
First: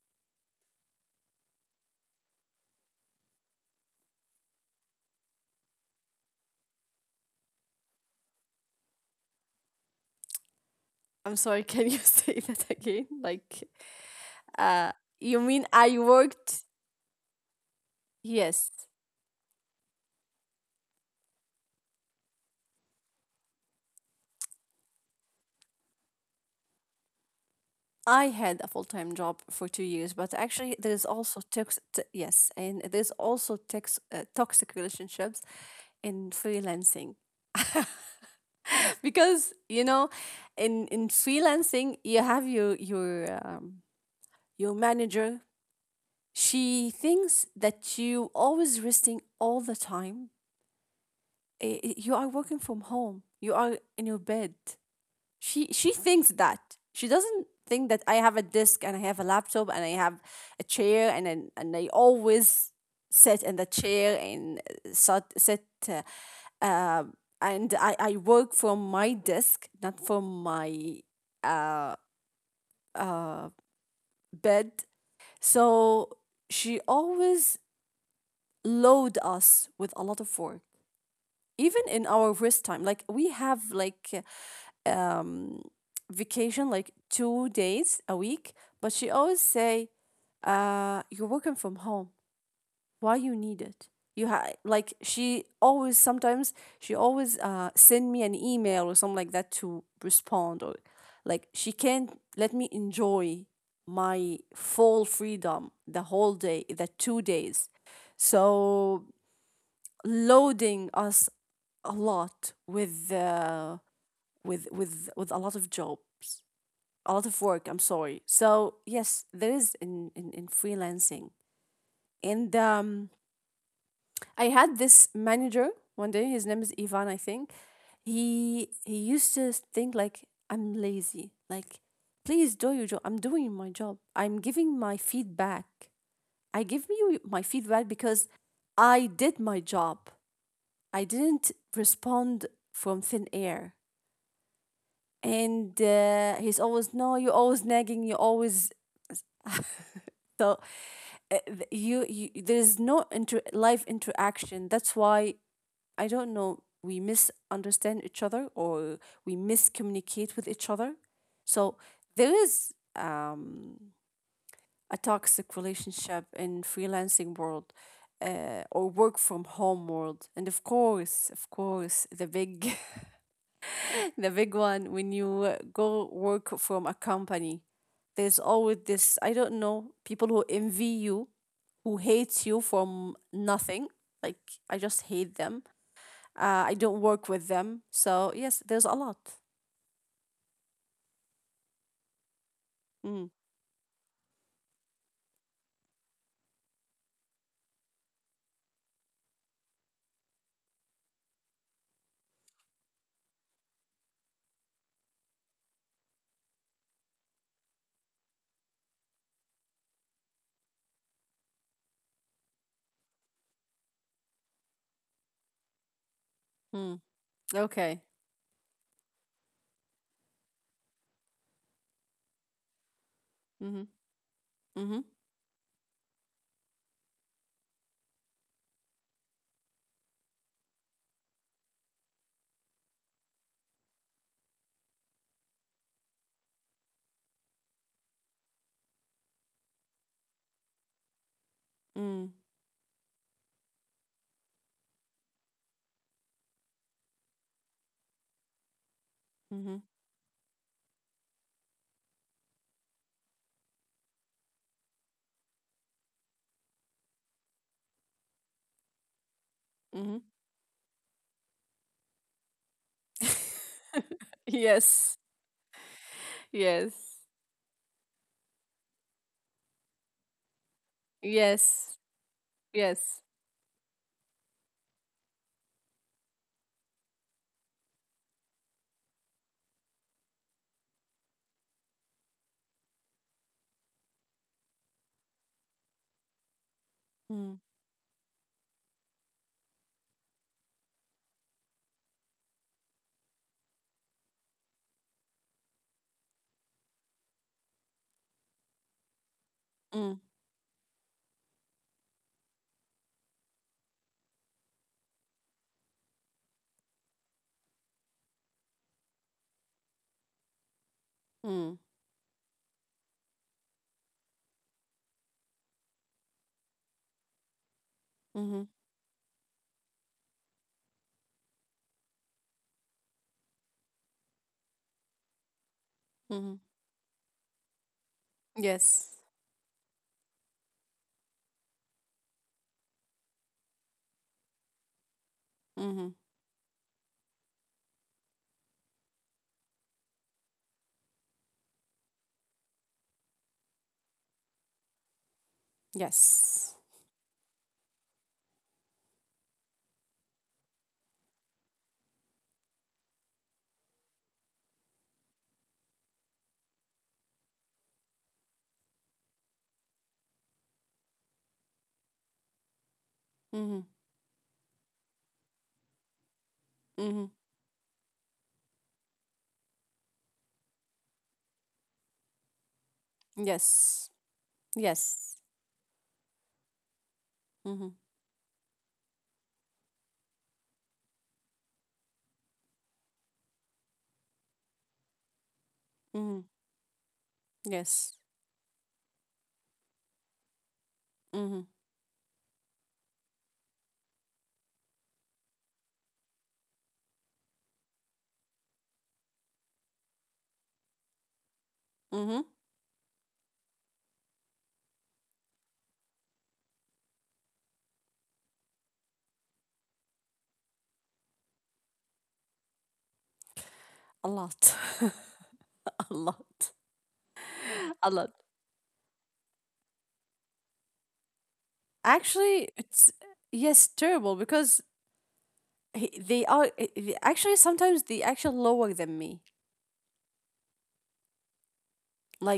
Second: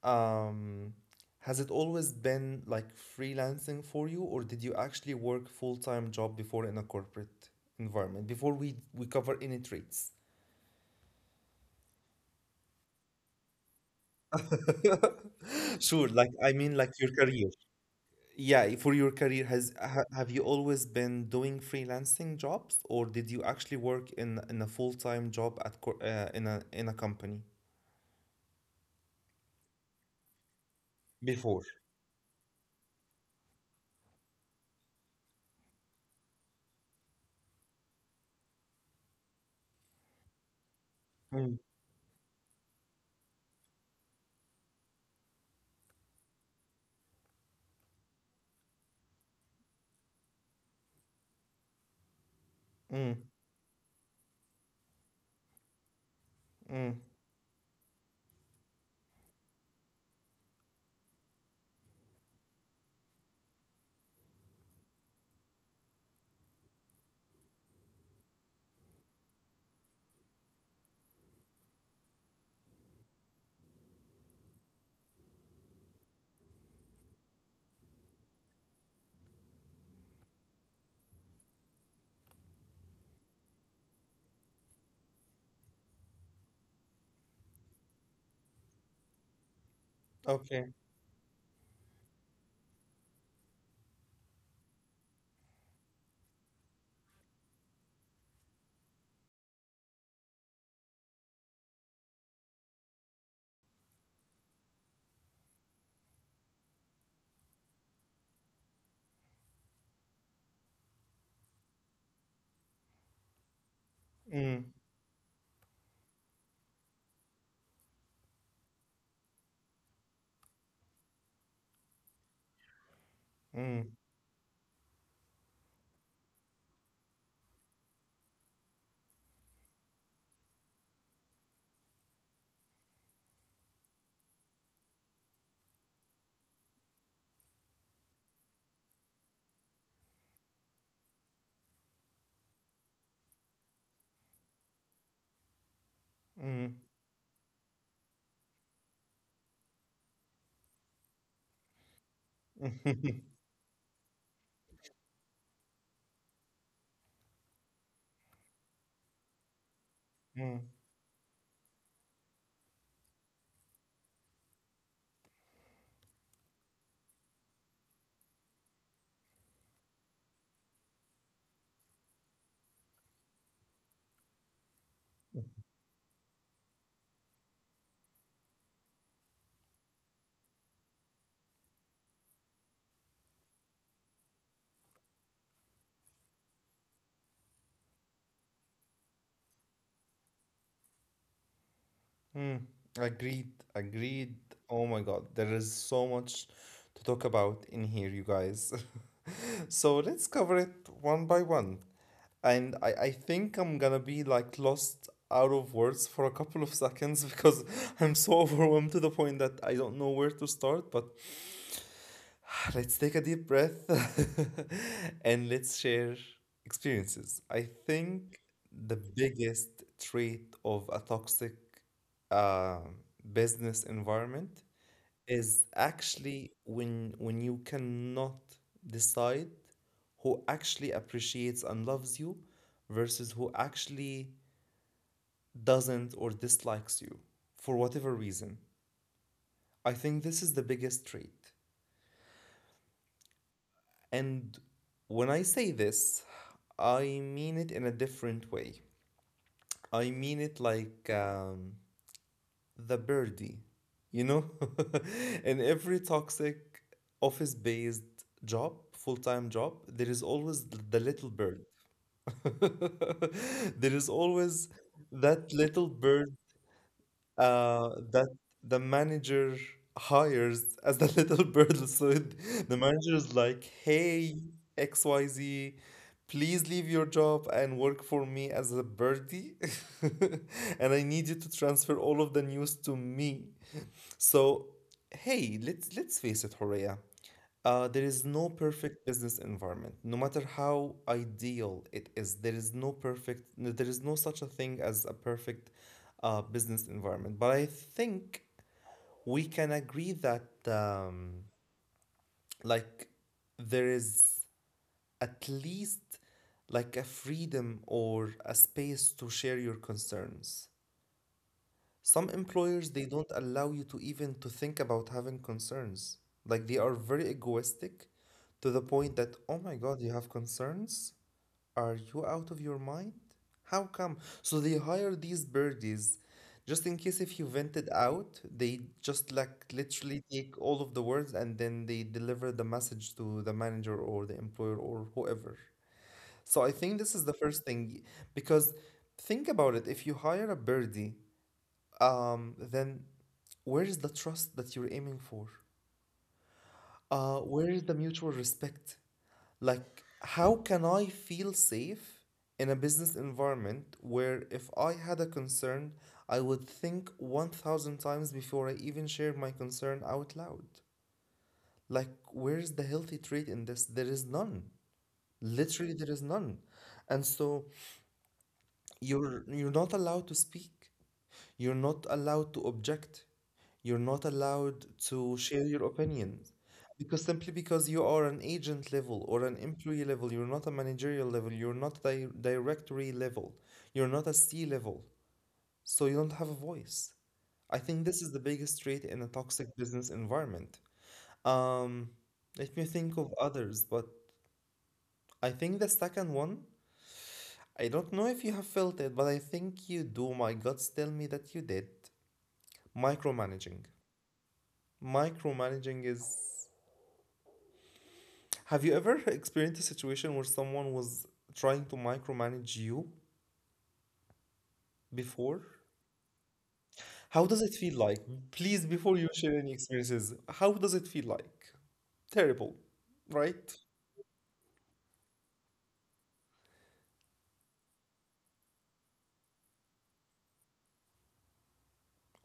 Speaker 1: Um, has it always been like freelancing for you, or did you actually work full-time job before in a corporate environment? Before we we cover any traits.
Speaker 2: I'm sorry, can you [LAUGHS] say that again? Like, uh,
Speaker 1: [LAUGHS]
Speaker 2: you mean
Speaker 1: Sure, like
Speaker 2: I
Speaker 1: I mean like
Speaker 2: worked?
Speaker 1: your career. Yeah, for
Speaker 2: Yes,
Speaker 1: your career, has ha, have you always been doing freelancing jobs, or did you actually work in in a full-time job at co- uh, in a in a company?
Speaker 2: I had a full-time job for two years, but actually there's
Speaker 1: Before.
Speaker 2: also tox t- yes, and there's also tox uh, toxic relationships in freelancing [LAUGHS] because you know, in in
Speaker 1: Mm,
Speaker 2: freelancing you have your your um, your manager. She thinks that you always resting all the time. I- i- You are working
Speaker 1: mm,
Speaker 2: from home. You are in your bed. She she thinks that
Speaker 1: mm.
Speaker 2: she doesn't think that I have a desk, and I have a laptop, and I have a chair, and and, and I always sit in the chair, and uh, sit sit uh, um, and I I work from my desk, not from my uh uh bed. So she always load us with a lot of work, even in our rest time. Like, we have like uh, um, vacation, like two days a week. But she always say,
Speaker 1: Okay.
Speaker 2: uh, "You're working from home. Why you need it? You ha Like she always sometimes, she always uh send me an email or something like that to respond. Or like, she can't let me enjoy my full freedom, the whole day, the two days, so loading us a lot with uh,
Speaker 1: Mm,
Speaker 2: with with with a lot of jobs, a lot of work. I'm sorry. So yes, there is in in, in freelancing. And um I had this manager one day, his name is Ivan, I think. He he used to think like I'm lazy. Like, please do your job. I'm doing my job. I'm giving my feedback. I give you my feedback because I did my job. I didn't respond from thin air. And uh,
Speaker 1: mm,
Speaker 2: he's always, no, you're always nagging, you're always, [LAUGHS] so uh, th- you, you there is
Speaker 1: mm. [LAUGHS]
Speaker 2: no inter live interaction. That's why, I don't know, we misunderstand each other, or we miscommunicate with each other. So there is um, a toxic relationship in freelancing world, uh, or work from home world. And of course, of course, the big [LAUGHS] the big one when you uh, go work from a company, there's always this, I don't know, people who envy you, who hates you from nothing. Like, I just hate them. Uh, I don't work with them. So yes, there's a lot.
Speaker 1: Mm, agreed,
Speaker 2: Mm,
Speaker 1: agreed. Oh my God, there is so much to talk about in here, you guys. [LAUGHS] So let's cover it one by one. And I, I think I'm gonna be like lost out of words for a couple of seconds [LAUGHS] because I'm so [LAUGHS] overwhelmed to the point that I don't know where to start. But [SIGHS] let's take a deep breath [LAUGHS] and let's share
Speaker 2: mm,
Speaker 1: experiences. I
Speaker 2: okay.
Speaker 1: think the biggest trait of a toxic uh, business
Speaker 2: Mm-hmm.
Speaker 1: environment
Speaker 2: Mm-hmm.
Speaker 1: is actually when when you cannot decide who actually appreciates and loves you versus who actually doesn't or dislikes you for whatever reason. I think this is the biggest trait.
Speaker 2: Mm,
Speaker 1: And when I say this, I mean it in a different way.
Speaker 2: mm-hmm.
Speaker 1: I mean it like um, the birdie, you know? [LAUGHS] In every toxic office based job, full time job, there is
Speaker 2: Mm-hmm.
Speaker 1: always the little bird. [LAUGHS] There is
Speaker 2: [LAUGHS]
Speaker 1: always
Speaker 2: Yes.
Speaker 1: that little bird
Speaker 2: Yes.
Speaker 1: uh, that the manager hires as the [LAUGHS] little bird. So
Speaker 2: Yes.
Speaker 1: it- the manager is
Speaker 2: Yes.
Speaker 1: like, hey, X Y Z, please leave your job and work for me as a birdie. [LAUGHS] And I need you to transfer all of the news to me. So, hey, let's let's face it, Horea. Uh, there
Speaker 2: Mm,
Speaker 1: is no perfect business environment, no matter how ideal it is. There is no perfect, no- there is no such a thing as a perfect uh, business environment. But I think we can agree
Speaker 2: mm,
Speaker 1: that, um, like, there is at least like a freedom or a space to share your concerns.
Speaker 2: mm,
Speaker 1: Some employers they don't allow you to even to think about having concerns. Like they are very egoistic to the
Speaker 2: mm-hmm.
Speaker 1: point that oh my god, you have concerns? Are you out of your mind? How come? So they hire these birdies
Speaker 2: Mm-hmm.
Speaker 1: just in case if you vented out, they just
Speaker 2: Yes.
Speaker 1: like literally take all of the words and then they deliver the message to the manager or the employer or whoever.
Speaker 2: Mm-hmm.
Speaker 1: So I think this is the first thing, because think about it, if you hire a birdie, um, then where is the trust that you're aiming for?
Speaker 2: Yes.
Speaker 1: Uh, where is the mutual respect? Like, how can I feel safe in a business environment where if I had a concern, I would think one thousand times before I even share my concern out loud? Like, where is the healthy trait in this?
Speaker 2: Mm-hmm.
Speaker 1: There is none. Literally, there is none. And
Speaker 2: Mm-hmm.
Speaker 1: so you're you're not allowed to speak. You're not allowed to object. You're
Speaker 2: Yes.
Speaker 1: not allowed to
Speaker 2: Yes.
Speaker 1: share your opinions. Because simply
Speaker 2: Mm-hmm.
Speaker 1: because you are an agent level or an employee level, you're not a managerial level, you're not di- directory level, you're not a C level. So you
Speaker 2: Mm-hmm.
Speaker 1: don't have a voice. I think
Speaker 2: Yes.
Speaker 1: this is the biggest trait in a toxic business environment.
Speaker 2: Mm-hmm.
Speaker 1: Um, Let me think of others, but I think the second one, I don't know if you have felt it, but I think you do. My guts tell me that you did.
Speaker 2: Mm-hmm.
Speaker 1: Micromanaging. Micromanaging is. Have you ever experienced a situation where someone was trying to micromanage you
Speaker 2: A lot.
Speaker 1: before?
Speaker 2: [LAUGHS] A lot.
Speaker 1: How does it
Speaker 2: A
Speaker 1: feel
Speaker 2: lot.
Speaker 1: like? Please, before you share any experiences, how does it feel like?
Speaker 2: Actually,
Speaker 1: Terrible,
Speaker 2: it's
Speaker 1: right?
Speaker 2: yes, terrible. Because he, they are, eh, they- actually sometimes they actually lower than me.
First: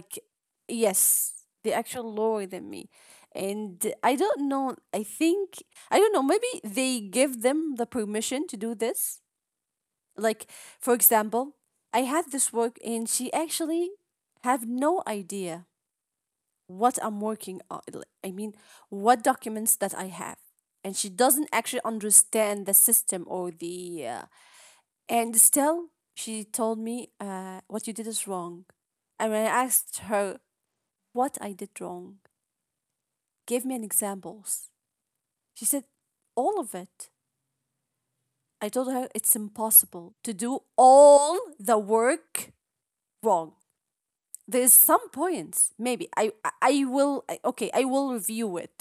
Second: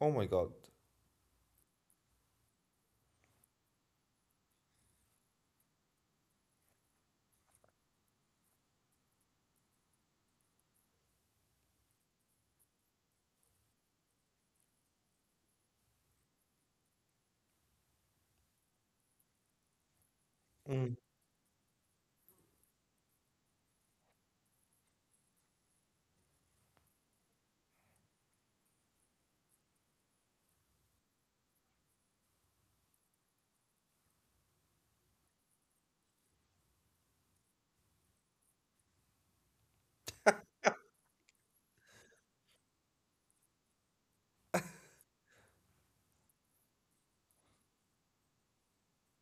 Speaker 1: Oh my God.
Speaker 2: yes, they actually lower than me, and I don't know. I think I don't know. Maybe they give them the permission to do this. Like, for example, I had this work, and she actually have no idea what I'm working on. Like, I mean, what documents that I have.
Speaker 1: Mm,
Speaker 2: And she doesn't actually understand the system, or the. Uh, and still, she told me, uh, what you did is wrong. And when I asked her what I did wrong, gave me an examples. She said, all of it. I told her it's impossible to do all the work wrong. There's some points, maybe i i I will I- okay, I will review it.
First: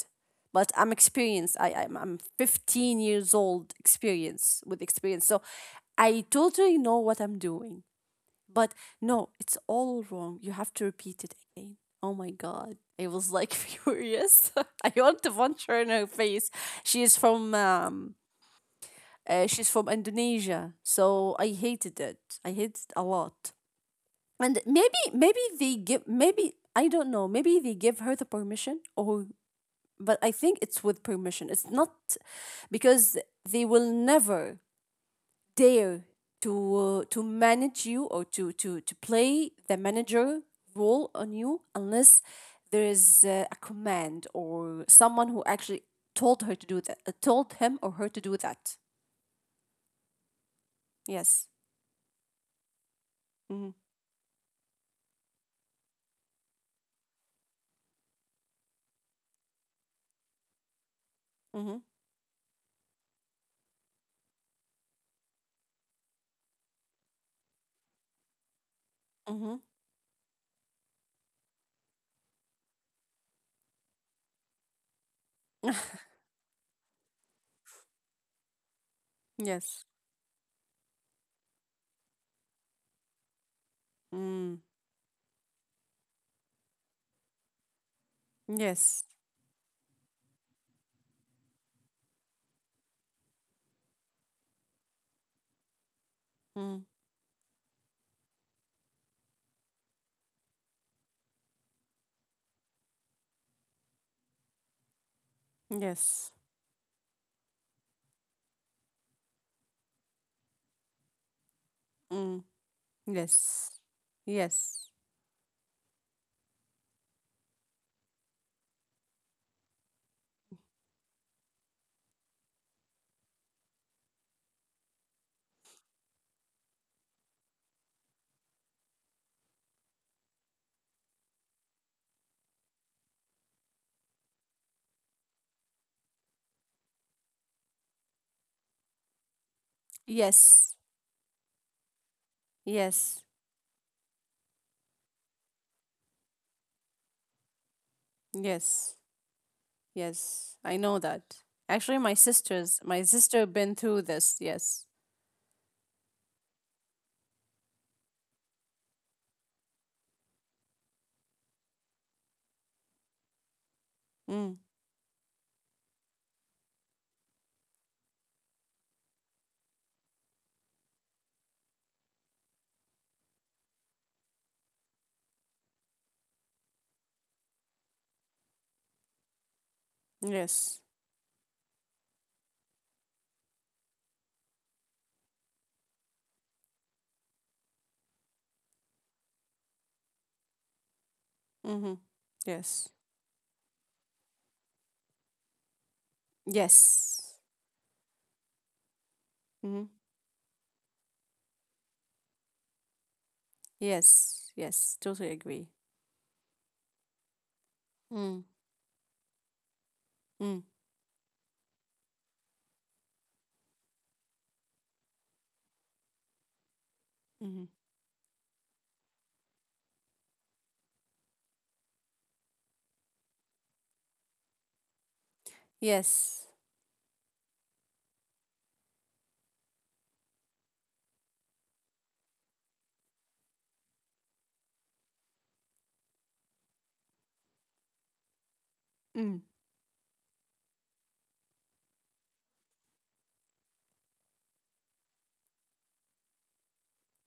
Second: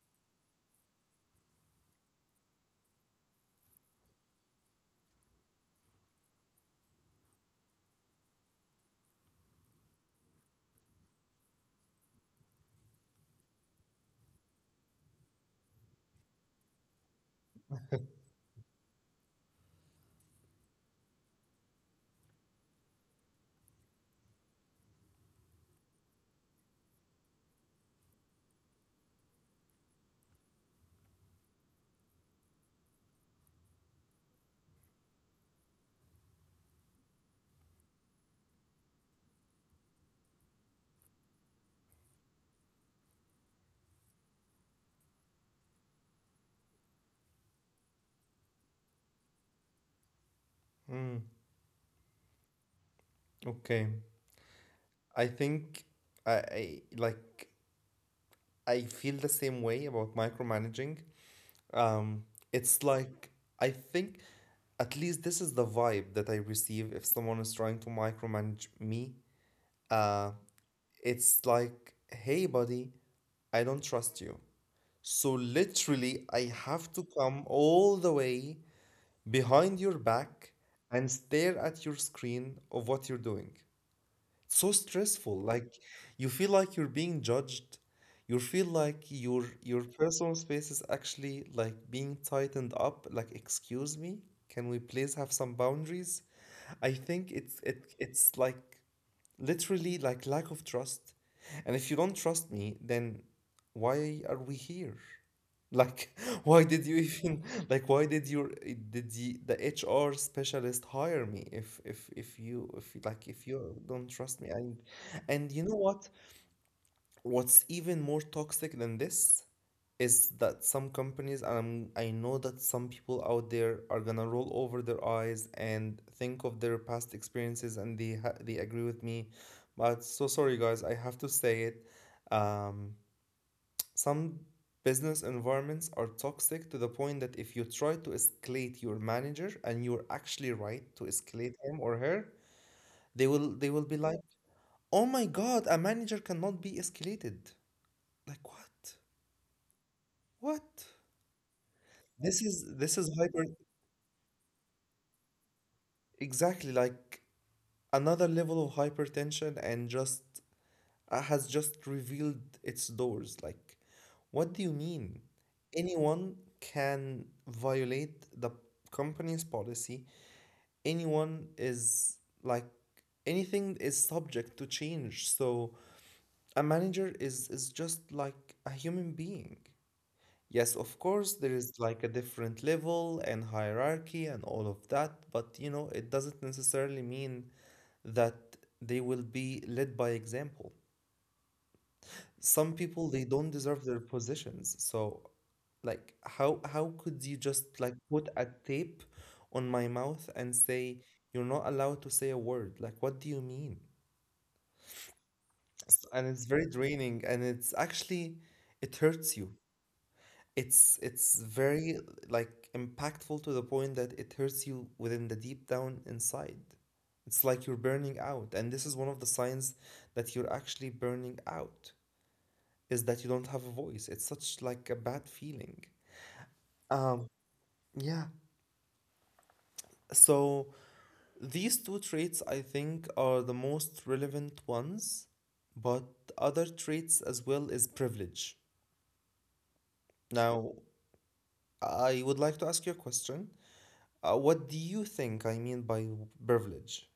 Speaker 2: But I'm experienced. i i'm, I'm fifteen years old experience with experience, so I totally know what I'm doing. But no, it's all wrong, you have to repeat it again. Oh my God, I was like [LAUGHS] furious. [LAUGHS] I want to punch her in her face. she is from um uh, she's from Indonesia, so I hated it. I hated it a lot. And maybe maybe they give maybe, I don't know, maybe they give her the permission. Or, but I think it's with permission. It's not. Because they will never dare to uh, to manage you, or to to to play the manager role on you, unless there is uh, a command, or someone who actually told her to do that, uh, told him or her to do that.
Speaker 1: mm,
Speaker 2: Yes. Mm-hmm.
Speaker 1: okay. I think I, I like I feel the same way about micromanaging.
Speaker 2: Mm-hmm.
Speaker 1: Um, it's like I think at least this is the vibe that I receive if someone is trying to micromanage me.
Speaker 2: Mm-hmm.
Speaker 1: Uh, it's like, hey, buddy, I don't trust you. So literally, I have to come all the way
Speaker 2: [LAUGHS] Yes.
Speaker 1: behind your back and stare at your screen of what you're doing.
Speaker 2: Mm.
Speaker 1: It's so stressful, like you feel like you're being judged, you feel
Speaker 2: Yes.
Speaker 1: like your your personal space is actually like being tightened up. Like, excuse me, can we please have some boundaries?
Speaker 2: Mm.
Speaker 1: I think it's it it's like literally like lack of trust, and if you don't trust me, then why are we here? Like
Speaker 2: Yes.
Speaker 1: [LAUGHS] why did you even, like why did your, did the, the H R specialist hire me if if
Speaker 2: Mm,
Speaker 1: if you if you- like if
Speaker 2: yes.
Speaker 1: you don't trust me?
Speaker 2: Yes.
Speaker 1: and and you know what? What's even more toxic than this is that some companies, and I'm, I know that some people out there are gonna roll over their eyes and think of their past experiences, and they ha- they agree with me. But so sorry, guys, I have to say it. Um, some business environments are toxic to the point that if you try to escalate your manager, and you're actually
Speaker 2: Yes.
Speaker 1: right to escalate him or her,
Speaker 2: Yes.
Speaker 1: they will they will be like, "Oh my God, a manager cannot be escalated." Like
Speaker 2: Yes.
Speaker 1: what?
Speaker 2: Yes. I know
Speaker 1: What?
Speaker 2: that. Actually, my
Speaker 1: This
Speaker 2: sister's
Speaker 1: is
Speaker 2: my
Speaker 1: this is
Speaker 2: sister
Speaker 1: hyper,
Speaker 2: been through this. Yes.
Speaker 1: exactly like another level of hypertension and just uh, has just revealed its doors. Like,
Speaker 2: Mm,
Speaker 1: what do you mean? Anyone can violate the company's policy. Anyone is like, anything is subject to change. So a manager is is just like a human being.
Speaker 2: yes.
Speaker 1: Yes, of course, there is like a different level and hierarchy and all of that, but you know, it doesn't necessarily mean that they will be led by example.
Speaker 2: Mm-hmm.
Speaker 1: Some
Speaker 2: Yes.
Speaker 1: people they don't deserve their positions. So, like how how could
Speaker 2: Yes.
Speaker 1: you just like put a tape on
Speaker 2: Mm-hmm.
Speaker 1: my mouth and say you're not allowed to say a word? Like what do you mean?
Speaker 2: Yes. Yes. Totally agree.
Speaker 1: S- And it's very draining, and it's
Speaker 2: Mm,
Speaker 1: actually, it hurts you.
Speaker 2: mm,
Speaker 1: It's it's very like impactful to the point that it hurts you within the deep down inside. It's
Speaker 2: mm-hmm.
Speaker 1: like you're burning out, and this is one of the signs that you're actually burning out, is that you don't have a voice. It's such like a bad feeling.
Speaker 2: Yes.
Speaker 1: Um, yeah. So these two traits I think are the most relevant ones, but other traits as well is privilege.
Speaker 2: Mm.
Speaker 1: Now, I would like to ask you a question. Uh, what do you think I mean by privilege,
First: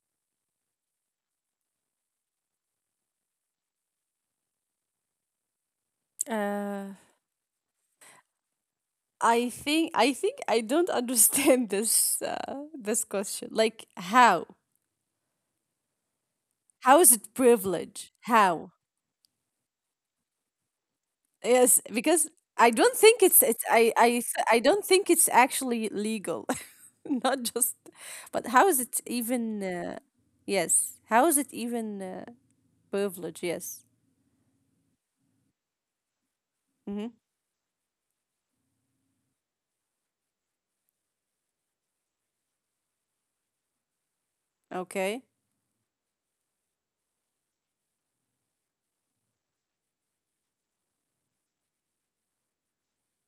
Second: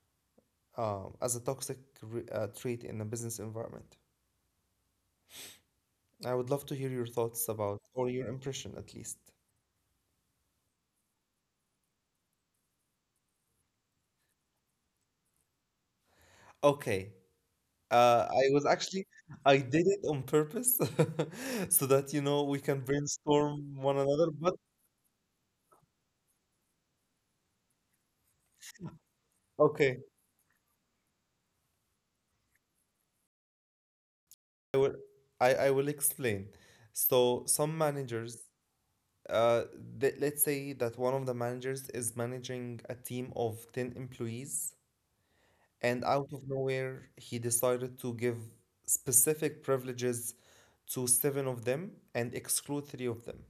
Speaker 1: um, as a toxic re- uh, trait in a business environment? I would love to
Speaker 2: Uh,
Speaker 1: hear your thoughts about, or your impression at least.
Speaker 2: I think I think I don't [LAUGHS] understand this uh, this question. Like, how? How is
Speaker 1: Okay.
Speaker 2: it privilege?
Speaker 1: Uh, I was
Speaker 2: How?
Speaker 1: actually, I did it on purpose [LAUGHS]
Speaker 2: Yes,
Speaker 1: so that, you
Speaker 2: because
Speaker 1: know, we
Speaker 2: I
Speaker 1: can
Speaker 2: don't think it's it's
Speaker 1: brainstorm
Speaker 2: I
Speaker 1: one
Speaker 2: I
Speaker 1: another.
Speaker 2: th-
Speaker 1: But
Speaker 2: I don't think it's actually legal. [LAUGHS] Not just, but how is it even,
Speaker 1: okay,
Speaker 2: uh, yes, how is it even, uh, privilege? Yes.
Speaker 1: I will, I, I will explain.
Speaker 2: Hmm.
Speaker 1: So some managers, uh, th- let's say that one of the managers is managing a team of ten employees.
Speaker 2: Okay.
Speaker 1: And out of nowhere, he decided to give specific privileges to seven of them and exclude three of them.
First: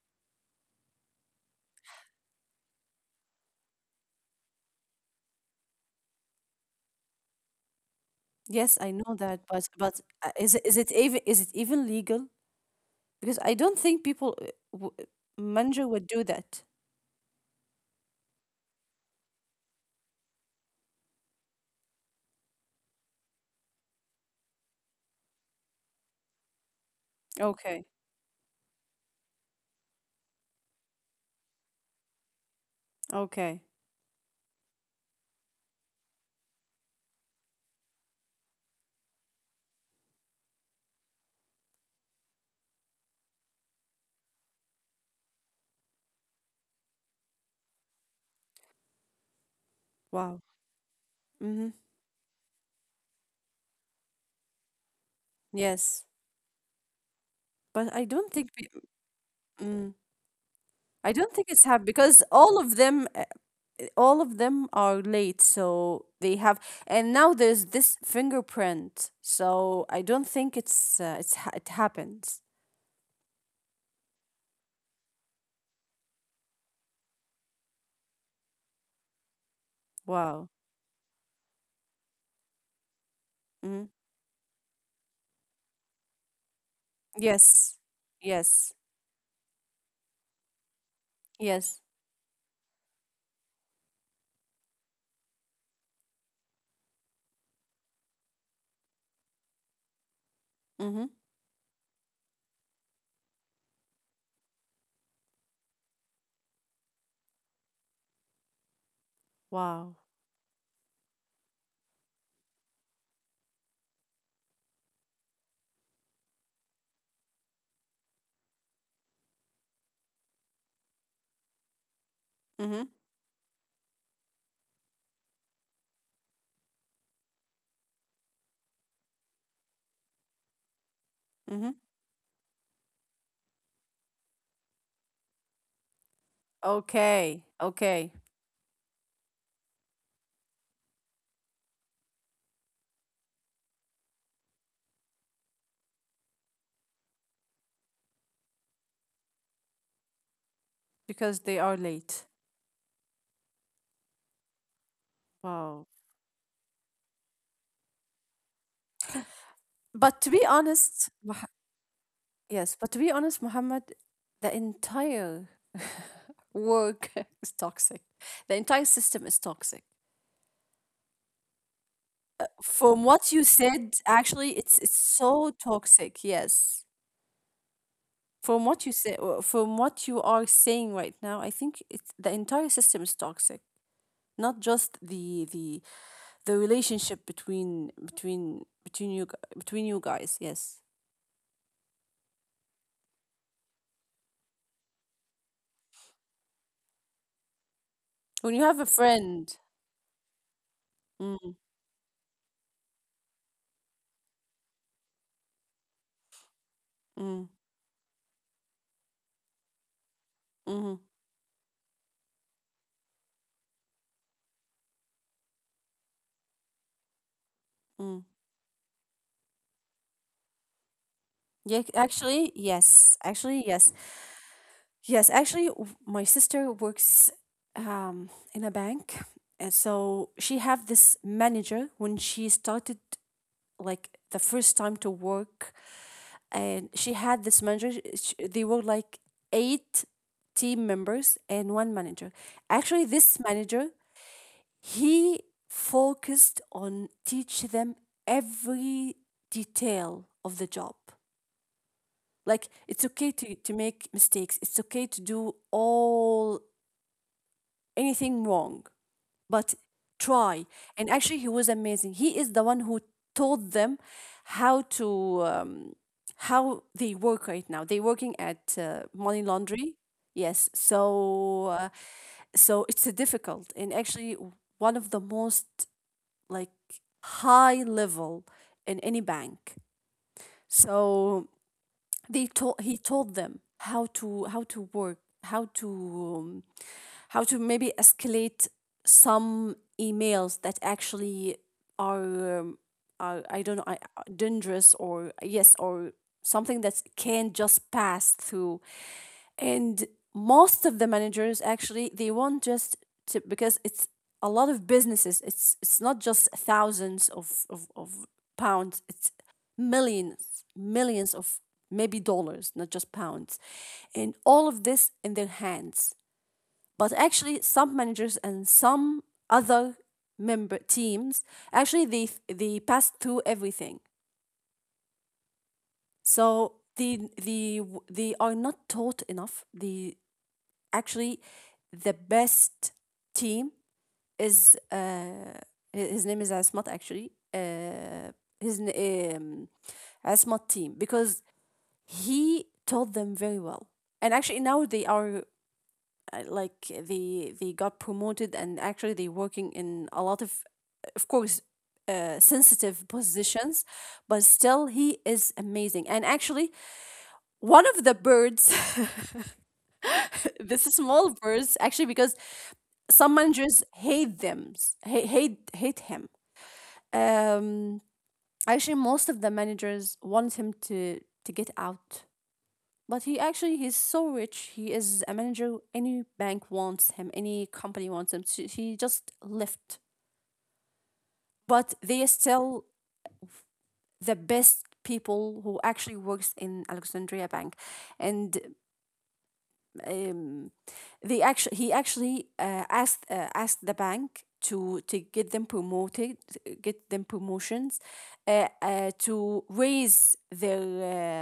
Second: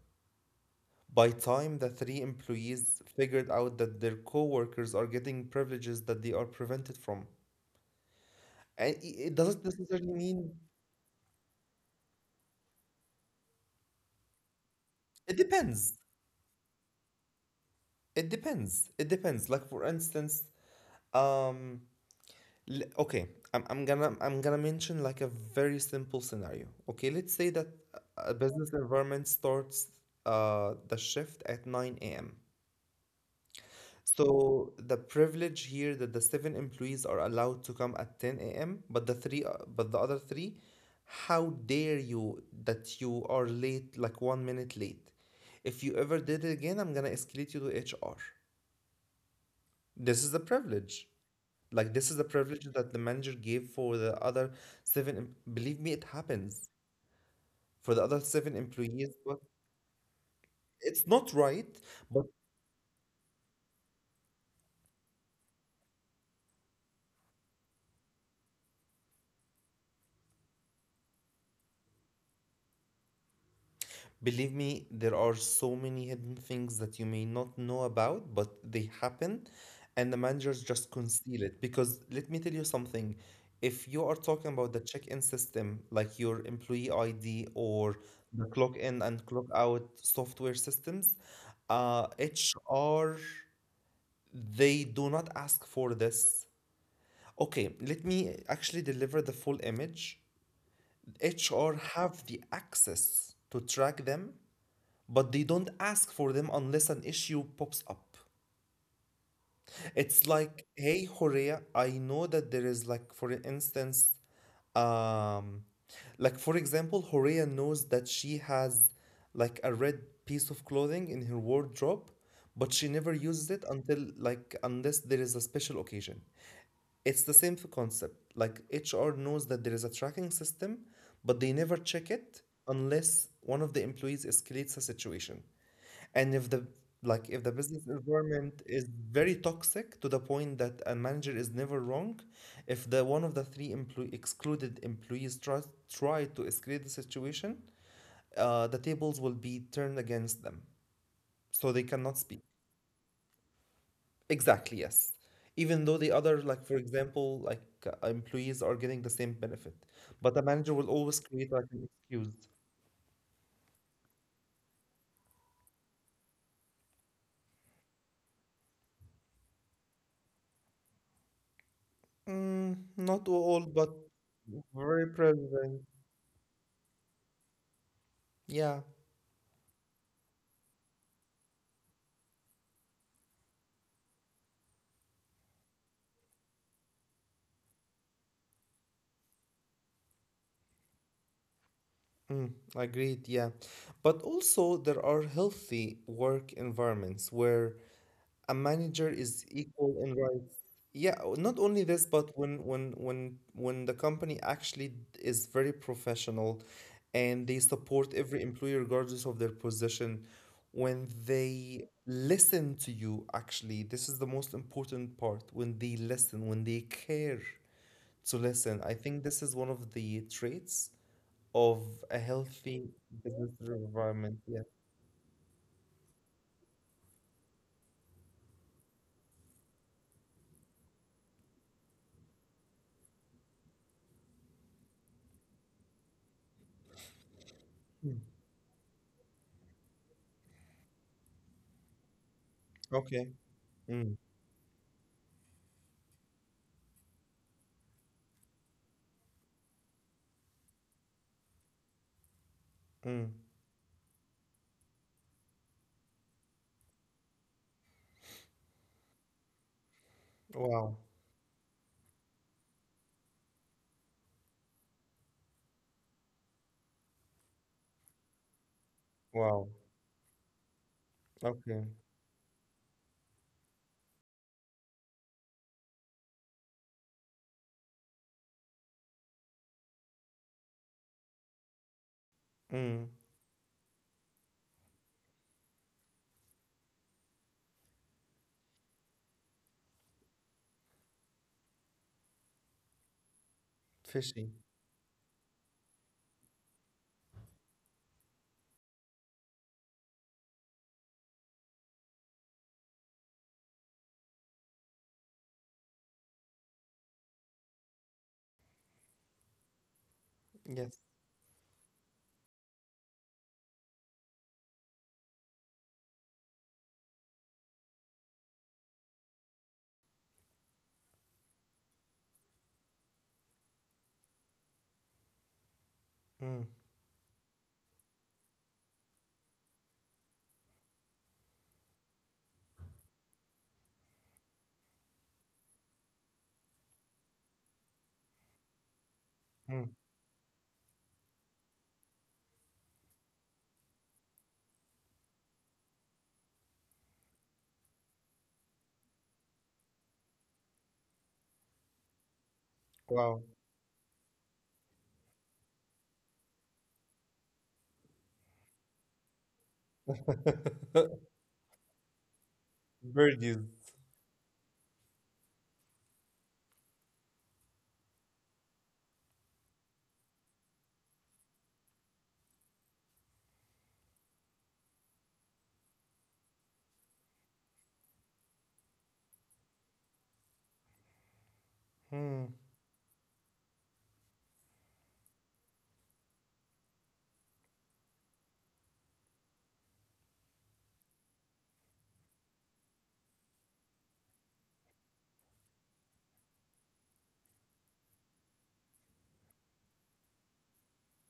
Speaker 1: By time the three employees figured out that their co-workers are getting privileges that they are prevented from.
Speaker 2: Yes, I
Speaker 1: And i-
Speaker 2: know
Speaker 1: it
Speaker 2: that,
Speaker 1: doesn't
Speaker 2: but but
Speaker 1: necessarily
Speaker 2: uh,
Speaker 1: mean,
Speaker 2: is it- is it even is it even legal? Because I don't think people uh, w-
Speaker 1: it
Speaker 2: manja
Speaker 1: depends.
Speaker 2: would do that.
Speaker 1: It depends. It depends. Like for instance, um, L- okay, I'm, I'm gonna i'm gonna mention like a very simple scenario. Okay, let's say
Speaker 2: Okay.
Speaker 1: that a business environment starts uh, the shift at nine a m.
Speaker 2: Okay.
Speaker 1: So the privilege here that the seven employees are allowed to come at ten a m., but the three uh, but the other three, how dare you that you are late like one minute late? If you ever did it again, I'm gonna escalate you to H R. This is the
Speaker 2: Wow.
Speaker 1: privilege.
Speaker 2: Mm-hmm.
Speaker 1: Like this is the privilege that the manager gave for the other seven. em- Believe me, it
Speaker 2: Yes.
Speaker 1: happens
Speaker 2: But
Speaker 1: for the
Speaker 2: I
Speaker 1: other
Speaker 2: don't
Speaker 1: seven
Speaker 2: think pe-
Speaker 1: employees. But
Speaker 2: Mm,
Speaker 1: it's
Speaker 2: I
Speaker 1: not
Speaker 2: don't think it's
Speaker 1: right.
Speaker 2: happened
Speaker 1: But
Speaker 2: because all of them uh, all of them are late, so they have, and now there's this fingerprint, so I don't think it's uh, it's ha- it happens.
Speaker 1: believe me, there are so many hidden things that you may not know about, but they happen, and the
Speaker 2: Wow.
Speaker 1: managers just conceal it. Because let me tell you something.
Speaker 2: Hmm.
Speaker 1: If you are talking about the check-in system, like your employee I D
Speaker 2: Yes,
Speaker 1: or the
Speaker 2: yes,
Speaker 1: clock in and clock out software systems,
Speaker 2: yes.
Speaker 1: uh, H R, they do not ask for this. Okay, let me actually deliver the full image.
Speaker 2: Mm-hmm.
Speaker 1: H R have the access to track them, but they don't ask for them unless an issue pops up.
Speaker 2: Wow.
Speaker 1: It's like, hey, Horea, I know that there is like, for instance, um like for example, Horea knows that she has like a red piece of clothing in her wardrobe, but she
Speaker 2: Mm-hmm.
Speaker 1: never uses it until, like, unless there is a special occasion. It's the same concept. Like H R knows that there is a tracking system, but they
Speaker 2: Mm-hmm.
Speaker 1: never check it unless one of the employees escalates a situation. And if the like
Speaker 2: Okay,
Speaker 1: if the business
Speaker 2: okay,
Speaker 1: environment is very toxic to the point that a manager is never wrong, if the one of the three employee excluded employees try, try to escalate the situation, uh, the tables will be turned against them,
Speaker 2: because they are
Speaker 1: so they
Speaker 2: late.
Speaker 1: cannot speak. Exactly, yes.
Speaker 2: Wow.
Speaker 1: Even though the other, like for example, like uh, employees are getting the same benefit,
Speaker 2: But to
Speaker 1: but
Speaker 2: be
Speaker 1: the manager will
Speaker 2: honest,
Speaker 1: always
Speaker 2: Moh-
Speaker 1: create like an excuse.
Speaker 2: yes, but to be honest, Muhammad, the entire work [LAUGHS] is toxic. The entire system is toxic.
Speaker 1: Mm,
Speaker 2: From what
Speaker 1: not
Speaker 2: you
Speaker 1: all,
Speaker 2: said,
Speaker 1: but
Speaker 2: actually, it's it's
Speaker 1: very
Speaker 2: so
Speaker 1: present.
Speaker 2: toxic. Yes. From what you
Speaker 1: Yeah,
Speaker 2: say, uh, from what you are saying right now, I think it's the entire system is toxic. Not just the the the relationship between between between you gu- between you guys. Yes.
Speaker 1: mm, agreed. Yeah, but also there are healthy work environments where
Speaker 2: When
Speaker 1: a
Speaker 2: you have a
Speaker 1: manager is
Speaker 2: friend.
Speaker 1: equal in rights. Yeah, o-
Speaker 2: Mm,
Speaker 1: not only this, but when when when when the company actually d- is very professional,
Speaker 2: mm,
Speaker 1: and they support every employee regardless of their position,
Speaker 2: mm,
Speaker 1: when they listen to you, actually, this is the most important part. When they listen, when they care
Speaker 2: mm.
Speaker 1: to listen, I think this is one of the traits
Speaker 2: Yeah,
Speaker 1: of a
Speaker 2: actually,
Speaker 1: healthy
Speaker 2: yes. Actually,
Speaker 1: business
Speaker 2: yes.
Speaker 1: environment. Yeah.
Speaker 2: Yes, actually, w- my sister works um, in a bank, and so she have this manager when she started, like, the first time to work. And she had this manager.
Speaker 1: Mm.
Speaker 2: sh- They were like eight team members and one manager. Actually, this
Speaker 1: Okay.
Speaker 2: manager,
Speaker 1: Mm,
Speaker 2: he focused on teach them every detail of the job. Like, it's okay
Speaker 1: mm.
Speaker 2: to to make mistakes, it's okay to do all anything wrong, but try.
Speaker 1: Wow.
Speaker 2: And actually, he was amazing. He is the one who told them how to um, how they work right now. They're working at uh, money
Speaker 1: Wow.
Speaker 2: laundry. Yes, so uh,
Speaker 1: Okay.
Speaker 2: so it's a difficult, and actually w- one of the most, like, high level in any bank. So they told he
Speaker 1: Mm.
Speaker 2: told them how to how to work, how to um, how to maybe escalate some emails that actually are um, are, I don't know I, uh,
Speaker 1: Fishy.
Speaker 2: dangerous or yes, or something that can just pass through. And most of the managers actually, they want just to, because it's a lot of businesses. it's it's not just thousands of of, of pounds, it's millions,
Speaker 1: Yes.
Speaker 2: millions of maybe dollars, not just pounds, and all of this in their hands. But actually some managers and some other member teams actually, they they pass through everything. So
Speaker 1: Mm.
Speaker 2: they they they are not taught enough. They actually, the best team is uh, his name is Asmat, actually. Uh, his um,
Speaker 1: Mm.
Speaker 2: Asmat team, because he taught them very well, and actually now they are uh, like, they they got promoted, and actually they're working in a lot of of course, uh, sensitive
Speaker 1: Wow.
Speaker 2: positions. But still he is amazing, and actually one of the birds. [LAUGHS] This is small
Speaker 1: [LAUGHS]
Speaker 2: birds actually, because some
Speaker 1: Birdies.
Speaker 2: managers hate them, hate hate, hate him. Um, actually most of the managers want him to to get out. But he actually, he's so rich, he is a manager, any bank wants him, any company wants him, so he just left. But they are
Speaker 1: Mm.
Speaker 2: still the best people who actually works in Alexandria Bank. And um, they actually, he actually uh, asked uh, asked the bank to to get them promoted, get them promotions, uh, uh, to raise their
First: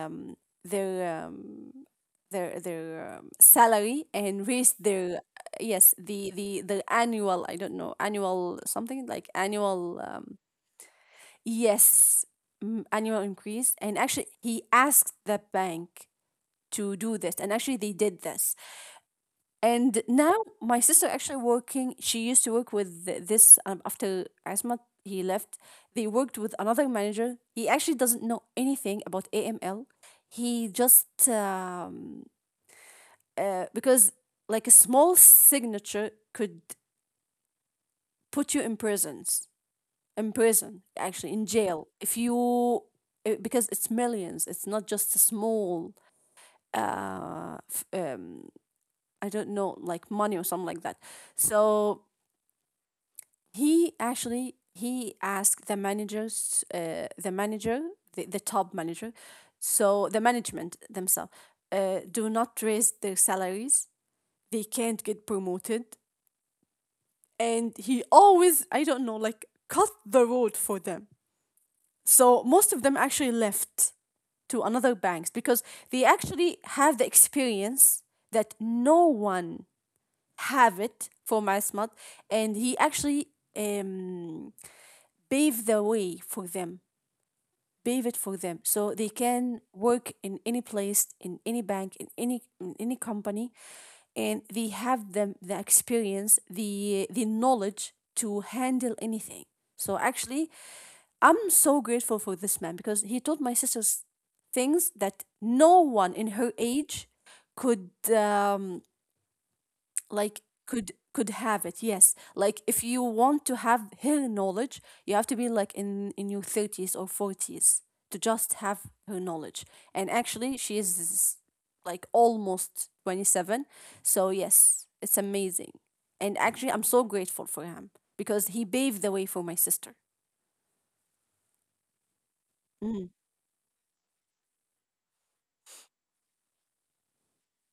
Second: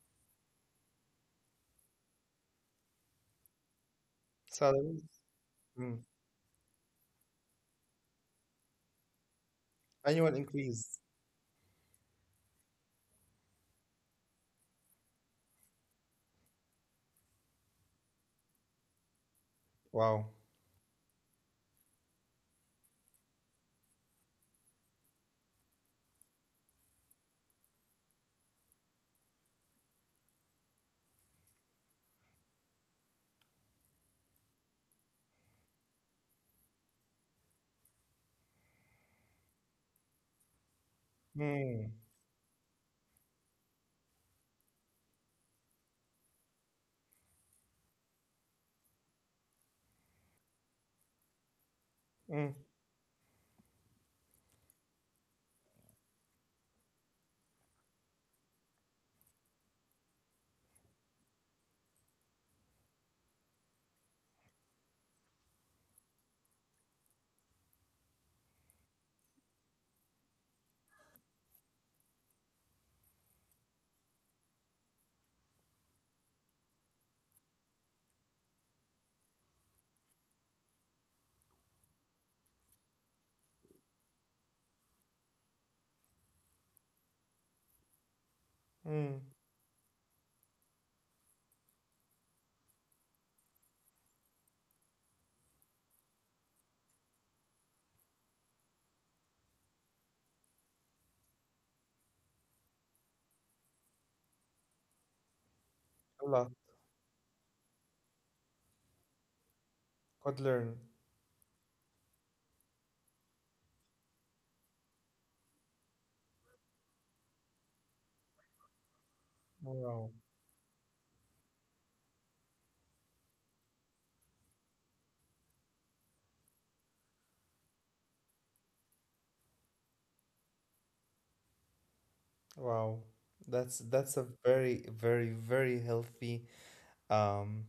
Speaker 2: um, their um, their their um, salary and raise
Speaker 1: Salaries.
Speaker 2: their uh, yes,
Speaker 1: Mm.
Speaker 2: the the the annual, I don't know, annual, something like annual,
Speaker 1: Annual
Speaker 2: um,
Speaker 1: increase.
Speaker 2: yes, mm, annual increase. And actually he asked the bank to do this, and actually they did this. And
Speaker 1: Wow.
Speaker 2: now my sister actually working. She used to work with th- this um, after Asmat, he left. They worked with another manager. He actually doesn't know anything about A M L. He just um, uh, because like a small signature could put you in prisons, in prison actually, in jail,
Speaker 1: Mm.
Speaker 2: if you uh, because it's millions. It's not just a small uh, f- um, I don't know, like money or something like that. So
Speaker 1: Mm.
Speaker 2: he actually, he asked the managers, uh, the manager, the, the top manager, so the management themselves uh, do not raise their salaries, they can't get promoted. And he always, I don't know, like cut the road for them, so most of them actually left to another banks, because they actually have the experience that no one have it for Mass Mod. And he actually um pave the way for them, pave it for them, so they
Speaker 1: Mm.
Speaker 2: can work in any place, in any bank, in any in any company. And they have them the experience, the the knowledge to handle anything. So actually, I'm so grateful for this man, because he told my sisters things that no one in
Speaker 1: Allah.
Speaker 2: her
Speaker 1: Lot.
Speaker 2: age could um,
Speaker 1: Could
Speaker 2: like,
Speaker 1: learn.
Speaker 2: could could have it. Yes, like if you want to have her knowledge, you have to be like in in your thirties or forties to just have her knowledge. And
Speaker 1: Wow.
Speaker 2: actually she is like almost twenty-seven. So yes, it's amazing. And actually I'm so grateful for him because he paved the way for my sister.
Speaker 1: Wow.
Speaker 2: Mm.
Speaker 1: That's that's a very, very, very healthy um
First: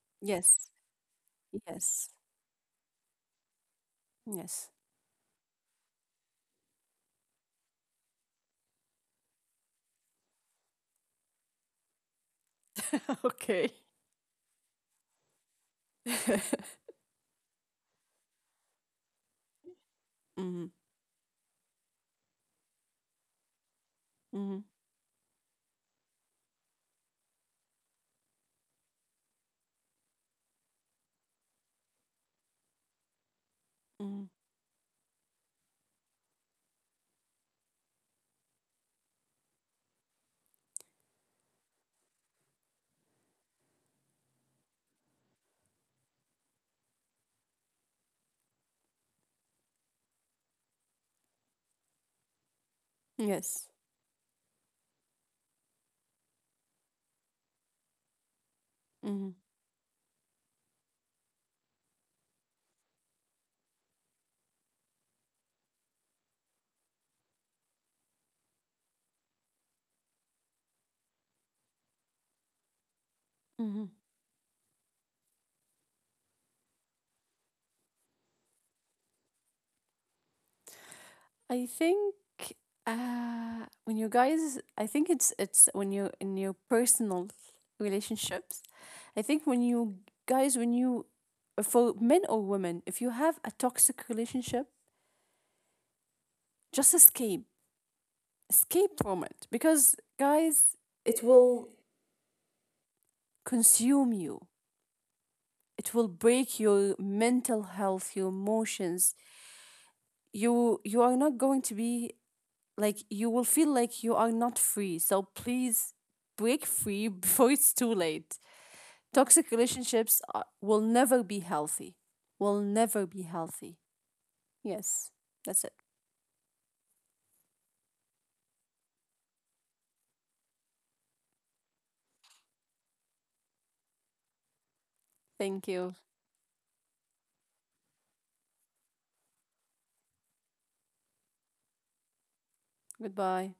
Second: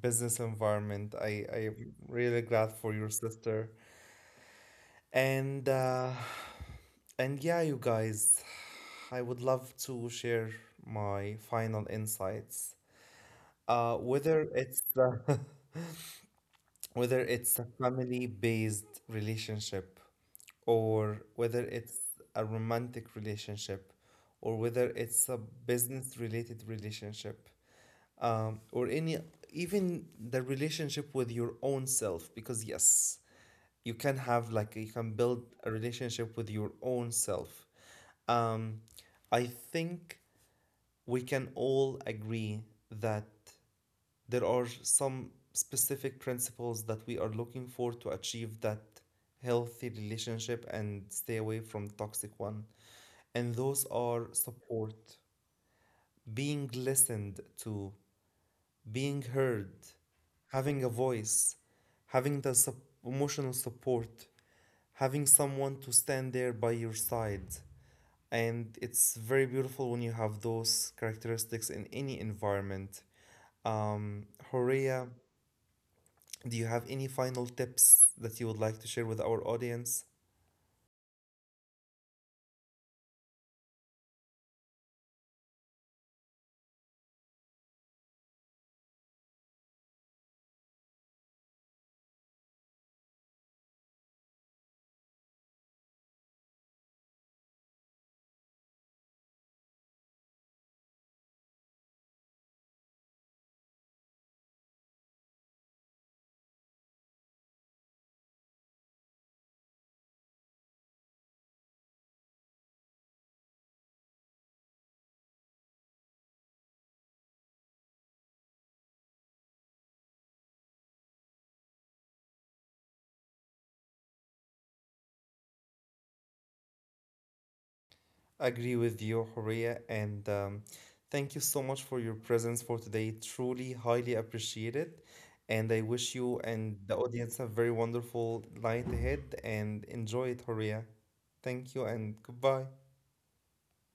Speaker 1: business
Speaker 2: Yes,
Speaker 1: environment. I I'm
Speaker 2: yes,
Speaker 1: really glad for your sister.
Speaker 2: yes.
Speaker 1: And uh, and yeah, you guys, I would love to share my final insights.
Speaker 2: [LAUGHS] Okay.
Speaker 1: Uh, whether it's uh,
Speaker 2: [LAUGHS] Mm-hmm,
Speaker 1: [LAUGHS] whether it's a family-based relationship, or whether it's a romantic relationship, or
Speaker 2: mm-hmm,
Speaker 1: whether it's a business-related relationship, um, or any, even the relationship with your own self, because yes, you
Speaker 2: mm-hmm.
Speaker 1: can have, like you can build a relationship with your own self. Um, I think we can all agree that there are some specific principles that we are looking for to achieve that healthy relationship and stay away from toxic one. And
Speaker 2: Yes.
Speaker 1: those are support, being listened to, being
Speaker 2: Mm-hmm,
Speaker 1: heard, having a voice, having the sup- emotional support, having someone to stand there by your side, and it's very beautiful when you have those characteristics in any environment.
Speaker 2: mm-hmm.
Speaker 1: Um, Horea, do you have any final tips that you would like to share with our audience?
Speaker 2: I think uh, when you guys, I think it's it's when you in your personal relationships, I think when you guys, when you, for men or women, if you have a toxic relationship, just escape, escape from it, because guys, it will consume you. It will break your mental health, your emotions. You you are not going to be like, you will feel like you are not free. So please break free [LAUGHS] before it's too late. Toxic relationships are, will never be healthy. Will never be healthy. Yes, that's it.
Speaker 1: Agree with you, Horea, and um, thank you so much for your presence for today. Truly, highly appreciate it. And I
Speaker 2: Thank you.
Speaker 1: wish you and the audience a very wonderful night ahead and enjoy it, Horea. Thank you and goodbye.
Speaker 2: Goodbye.